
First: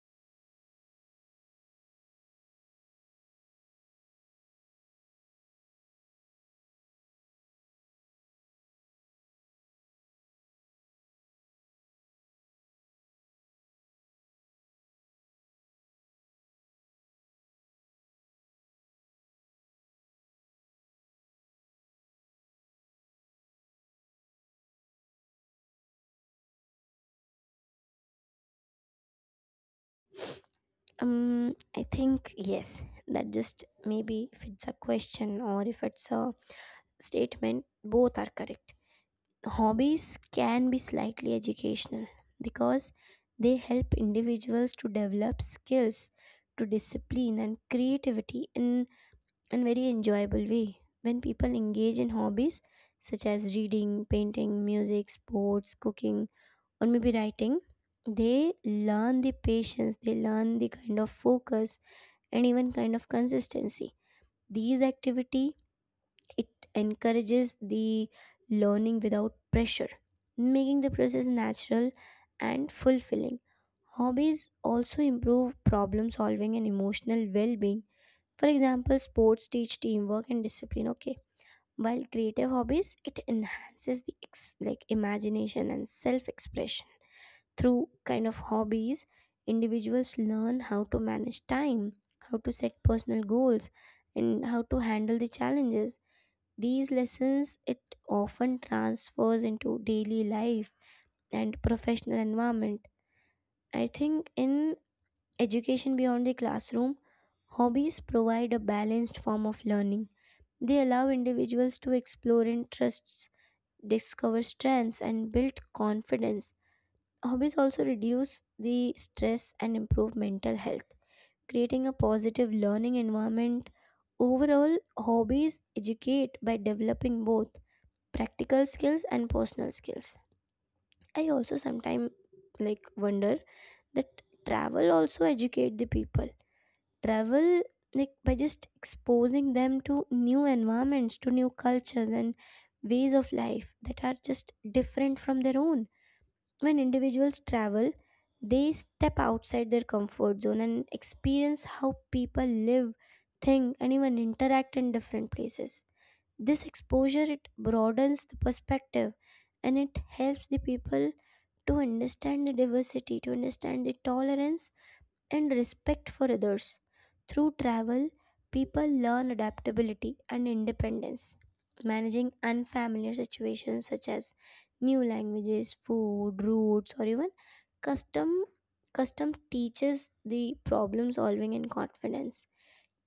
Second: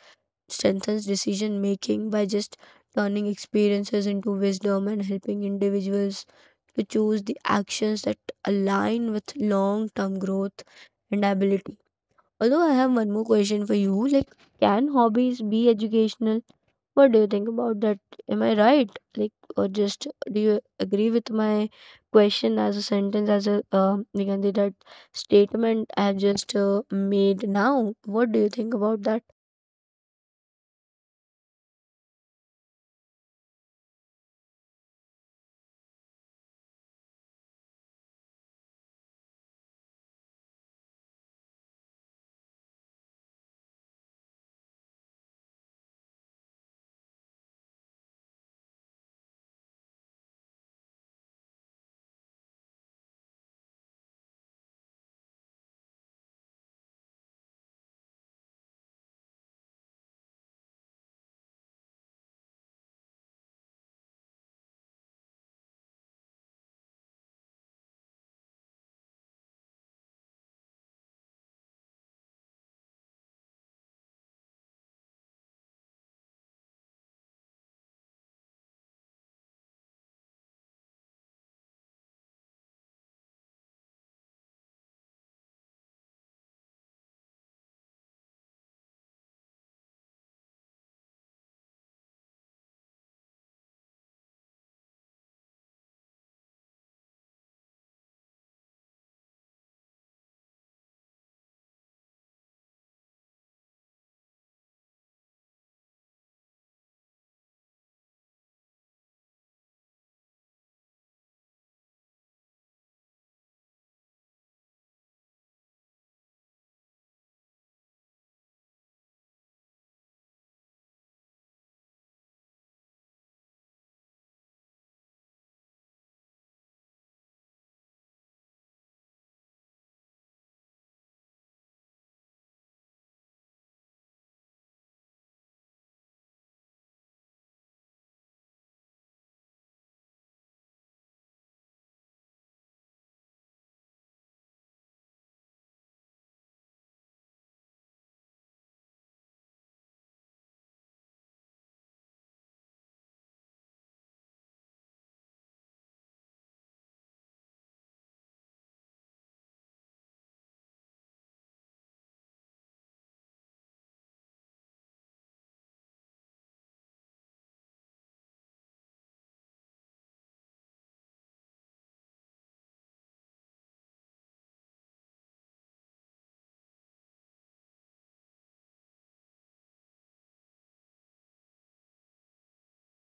strengthens decision making by just turning experiences into wisdom and helping individuals to choose the actions that align with long term growth and ability. Although I have one more question for you, like, can hobbies be educational? What do you think about that? Am I right? Like, or just do you agree with my question as a sentence, as a um, Nigandhi, that statement I have just uh, made now? What do you think about that? um I think yes, that just maybe if it's a question or if it's a statement, both are correct. Hobbies can be slightly educational because they help individuals to develop skills, to discipline and creativity in a very enjoyable way. When people engage in hobbies such as reading, painting, music, sports, cooking, or maybe writing, they learn the patience, they learn the kind of focus, and even kind of consistency. These activity, it encourages the learning without pressure, making the process natural and fulfilling. Hobbies also improve problem solving and emotional well being. For example, sports teach teamwork and discipline, okay? While creative hobbies, it enhances the ex- like imagination and self expression. Through kind of hobbies, individuals learn how to manage time, how to set personal goals, and how to handle the challenges. These lessons, it often transfers into daily life and professional environment. I think in education beyond the classroom, hobbies provide a balanced form of learning. They allow individuals to explore interests, discover strengths, and build confidence. Hobbies also reduce the stress and improve mental health, creating a positive learning environment. Overall, hobbies educate by developing both practical skills and personal skills. I also sometimes, like, wonder that travel also educate the people. Travel, like, by just exposing them to new environments, to new cultures, and ways of life that are just different from their own. When individuals travel, they step outside their comfort zone and experience how people live, think, and even interact in different places. This exposure, it broadens the perspective, and it helps the people to understand the diversity, to understand the tolerance and respect for others. Through travel, people learn adaptability and independence. Managing unfamiliar situations such as new languages, food, routes, or even custom custom teaches the problem solving and confidence.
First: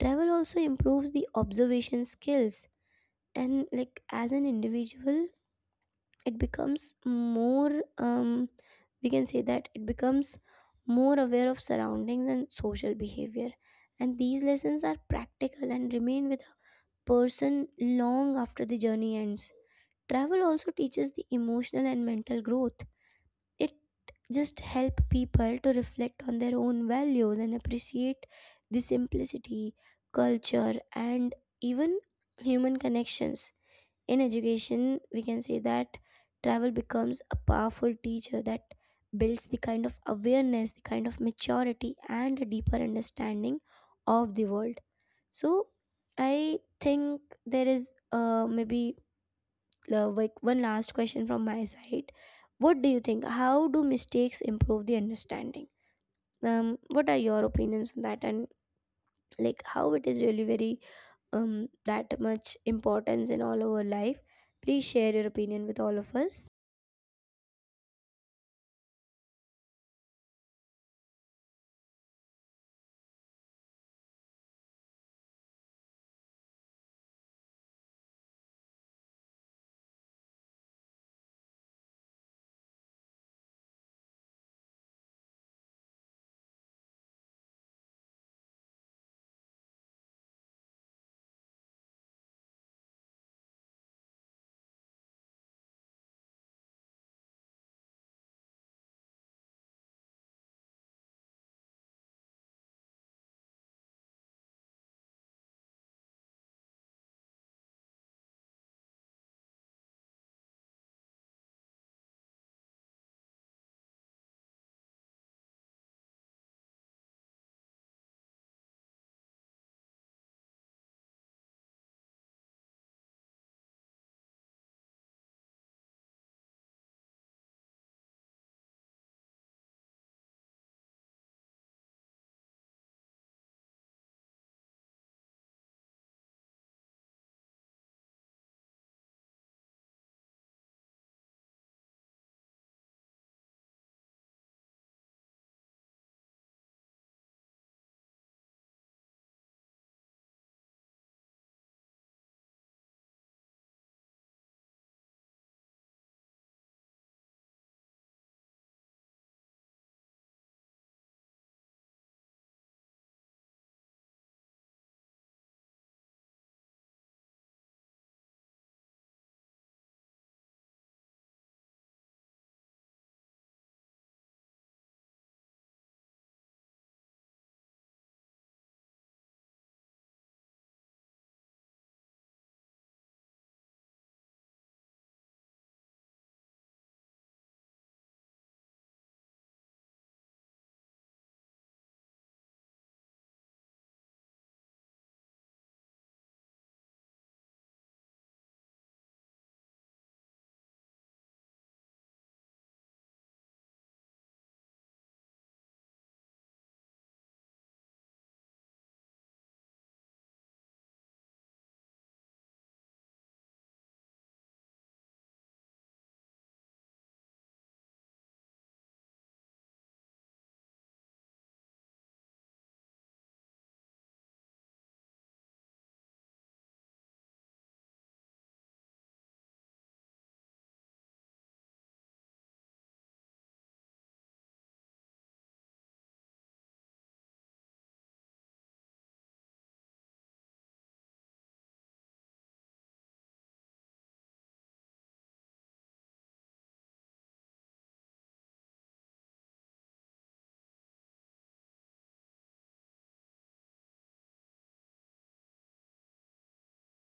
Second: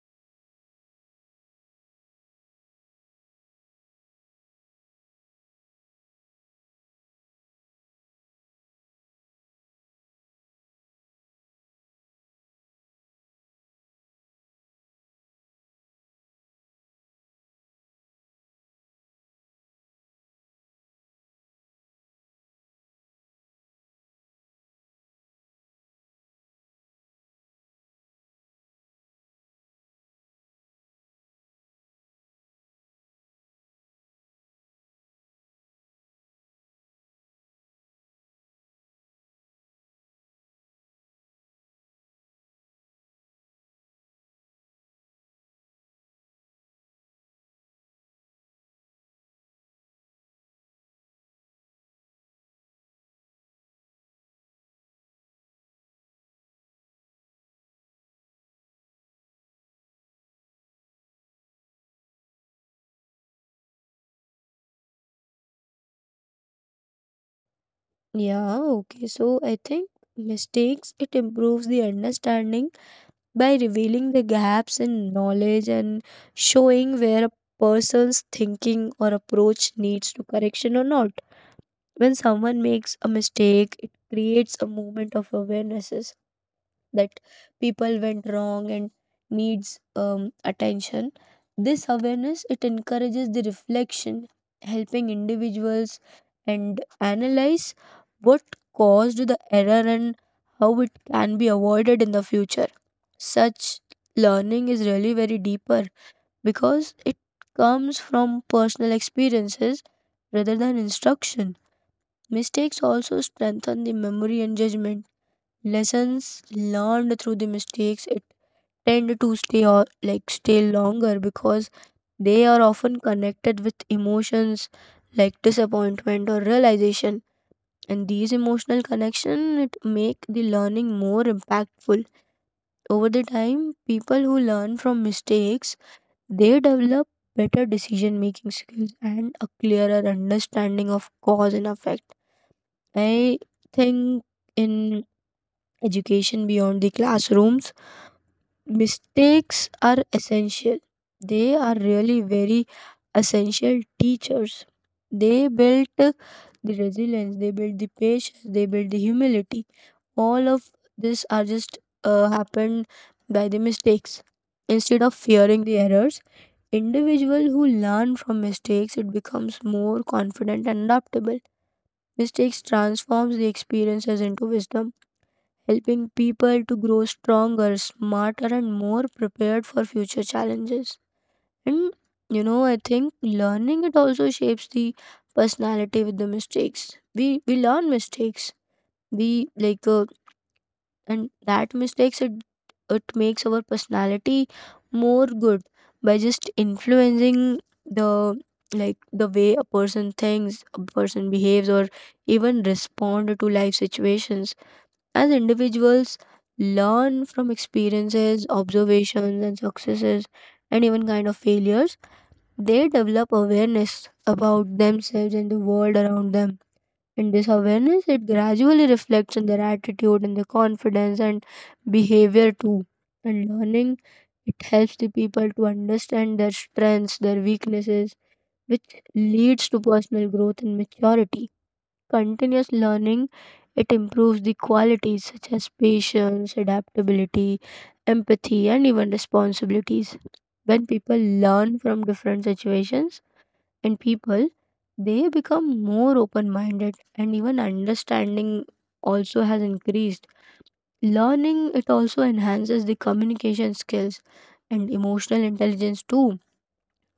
Travel also improves the observation skills, and like, as an individual, it becomes more um we can say that it becomes more aware of surroundings and social behavior. And these lessons are practical and remain with a person long after the journey ends. Travel also teaches the emotional and mental growth. It just help people to reflect on their own values and appreciate the simplicity, culture, and even human connections. In education, we can say that travel becomes a powerful teacher that builds the kind of awareness, the kind of maturity, and a deeper understanding of the world. So I think there is uh, maybe uh, like one last question from my side. What do you think, how do mistakes improve the understanding? um what are your opinions on that, and like how it is really very um, that much importance in all our life. Please share your opinion with all of us. Yeah, okay. So I think mistakes it improves the understanding by revealing the gaps in knowledge and showing where a person's thinking or approach needs to correction or not. When someone makes a mistake, it creates a moment of awarenesses that people went wrong and needs um, attention. This awareness it encourages the reflection, helping individuals and analyze what caused the error and how it can be avoided in the future. Such learning is really very deeper because it comes from personal experiences rather than instruction. Mistakes also strengthen the memory and judgment. Lessons learned through the mistakes it tend to stay or like stay longer because they are often connected with emotions like disappointment or realization, and these emotional connection it make the learning more impactful. Over the time, people who learn from mistakes they develop better decision making skills and a clearer understanding of cause and effect. I think in education beyond the classrooms, mistakes are essential. They are really very essential teachers. They built uh, the resilience, they built the patience, they built the humility. All of this are just uh, happened by the mistakes. Instead of fearing the errors, individual who learn from mistakes it becomes more confident and adaptable. Mistakes transforms the experiences into wisdom, helping people to grow stronger, smarter, and more prepared for future challenges. And you know, I think learning it also shapes the personality with the mistakes. We we learn mistakes. We like uh, and that mistakes it it makes our personality more good by just influencing the like the way a person thinks, a person behaves, or even respond to life situations. As individuals learn from experiences, observations, and successes, and even kind of failures, they develop awareness about themselves and the world around them. And this awareness it gradually reflects in their attitude and their confidence and behavior too. And learning it helps the people to understand their strengths, their weaknesses, which leads to personal growth and maturity. Continuous learning it improves the qualities such as patience, adaptability, empathy, and even responsibilities. When people learn from different situations and people, they become more open minded, and even understanding also has increased. Learning it also enhances the communication skills and emotional intelligence too,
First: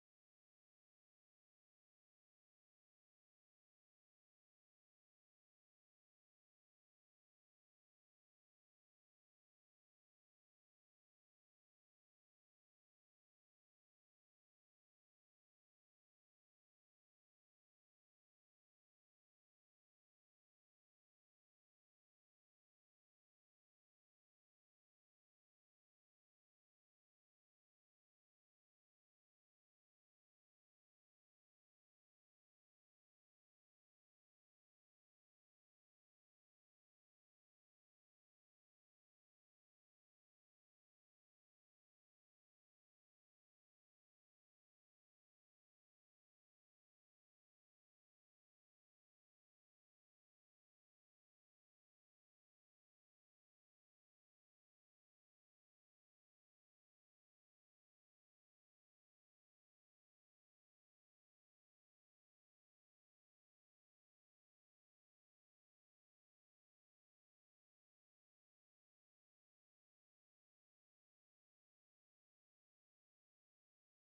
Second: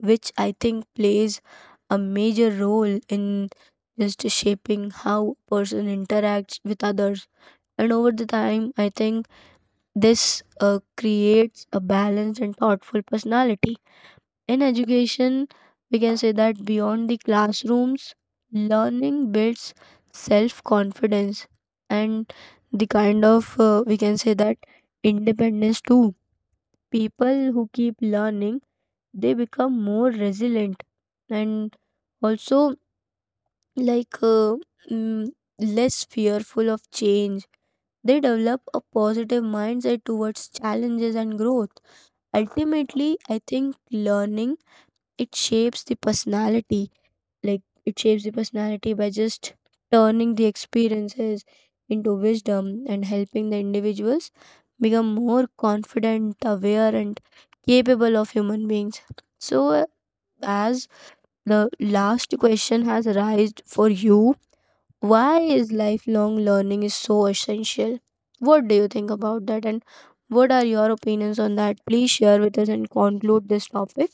which I think plays a major role in just shaping how a person interacts with others. And over the time, I think this uh, creates a balanced and thoughtful personality. In education, we can say that beyond the classrooms, learning builds self confidence and the kind of, uh, we can say that, independence too. People who keep learning they become more resilient and also like uh, mm, less fearful of change. They develop a positive mindset towards challenges and growth. Ultimately, I think learning it shapes the personality, like it shapes the personality by just turning the experiences into wisdom and helping the individuals become more confident, aware, and capable of human beings. So uh, as the last question has arisen for you. Why is lifelong learning is so essential? What do you think about that and what are your opinions on that? Please share with us and conclude this topic.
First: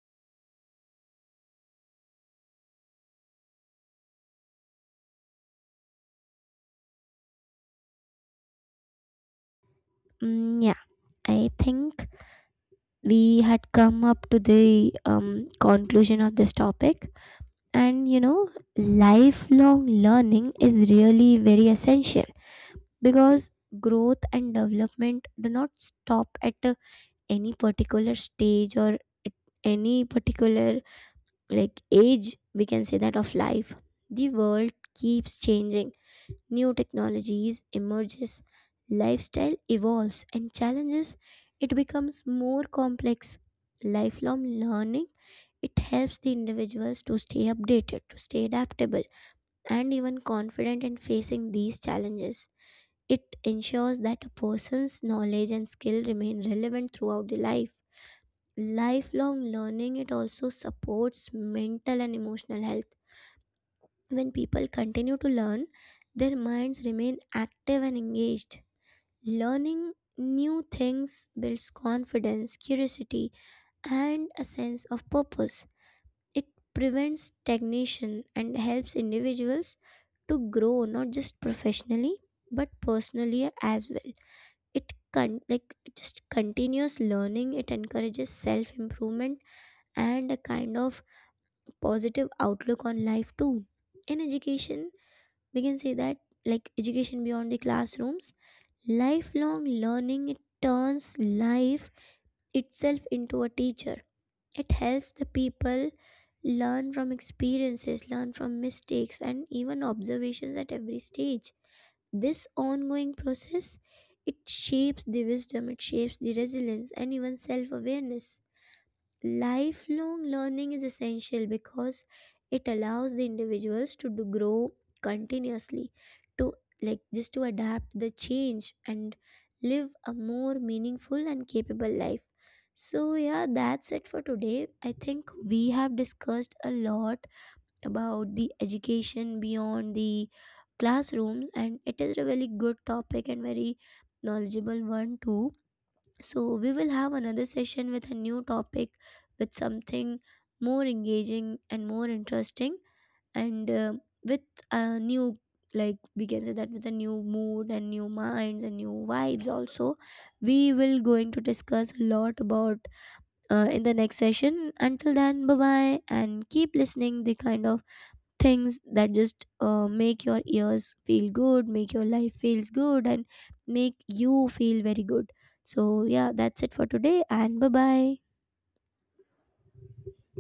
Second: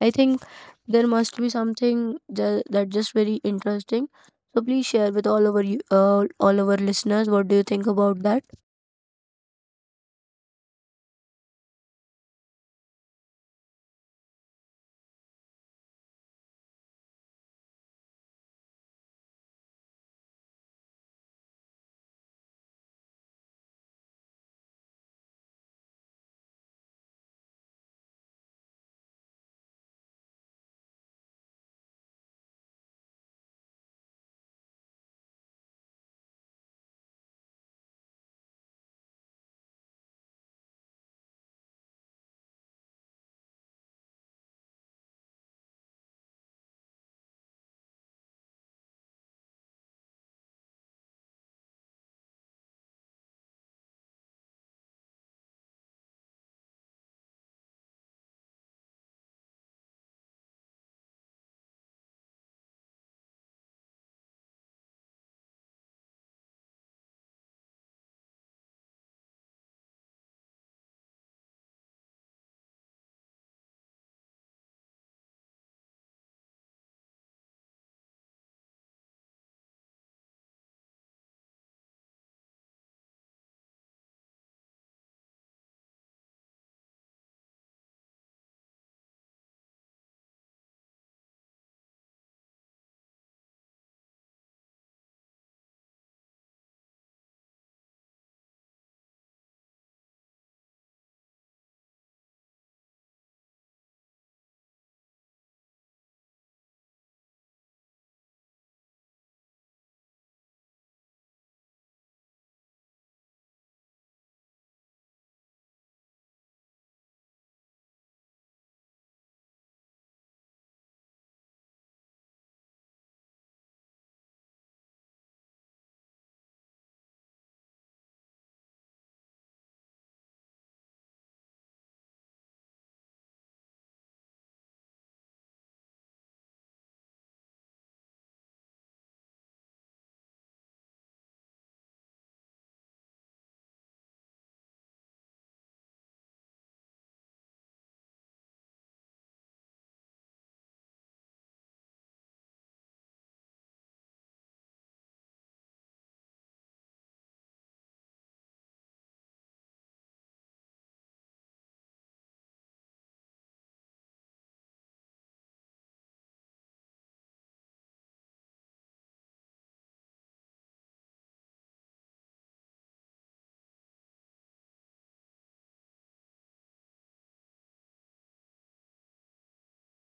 I think there must be something ju- that just very interesting. So please share with all our you- uh, all our listeners. What do you think about that? Mm, yeah, I think we had come up to the um, conclusion of this topic. And you know, lifelong learning is really very essential because growth and development do not stop at uh, any particular stage, or at any particular, like, age, we can say that, of life. The world keeps changing, new technologies emerges, lifestyle evolves, and challenges, it becomes more complex. Lifelong learning, it helps the individuals to stay updated, to stay adaptable, and even confident in facing these challenges. It ensures that a person's knowledge and skill remain relevant throughout the life. Lifelong learning, it also supports mental and emotional health. When people continue to learn, their minds remain active and engaged. Learning new things builds confidence, curiosity, and a sense of purpose. It prevents stagnation and helps individuals to grow not just professionally, but personally as well. It con- like just continuous learning, it encourages self improvement and a kind of positive outlook on life too. In education, we can say that, like, education beyond the classrooms, lifelong learning, it turns life itself into a teacher. It helps the people learn from experiences, learn from mistakes, and even observations at every stage. This ongoing process, it shapes the wisdom, it shapes the resilience, and even self awareness. Lifelong learning is essential because it allows the individuals to do- grow continuously, to, like, just to adapt the change, and live a more meaningful and capable life. So, yeah, that's it for today. I think we have discussed a lot about the education beyond the classrooms, and it is a really good topic and very knowledgeable one, too. So, we will have another session with a new topic, with something more engaging and more interesting, and uh, with a new, like, we can say that, with a new mood and new minds and new vibes, also. We will going to discuss a lot about uh, in the next session. Until then, bye bye, and keep listening the kind of things that just uh, make your ears feel good, make your life feels good, and make you feel very good. So yeah, that's it for today, and bye bye.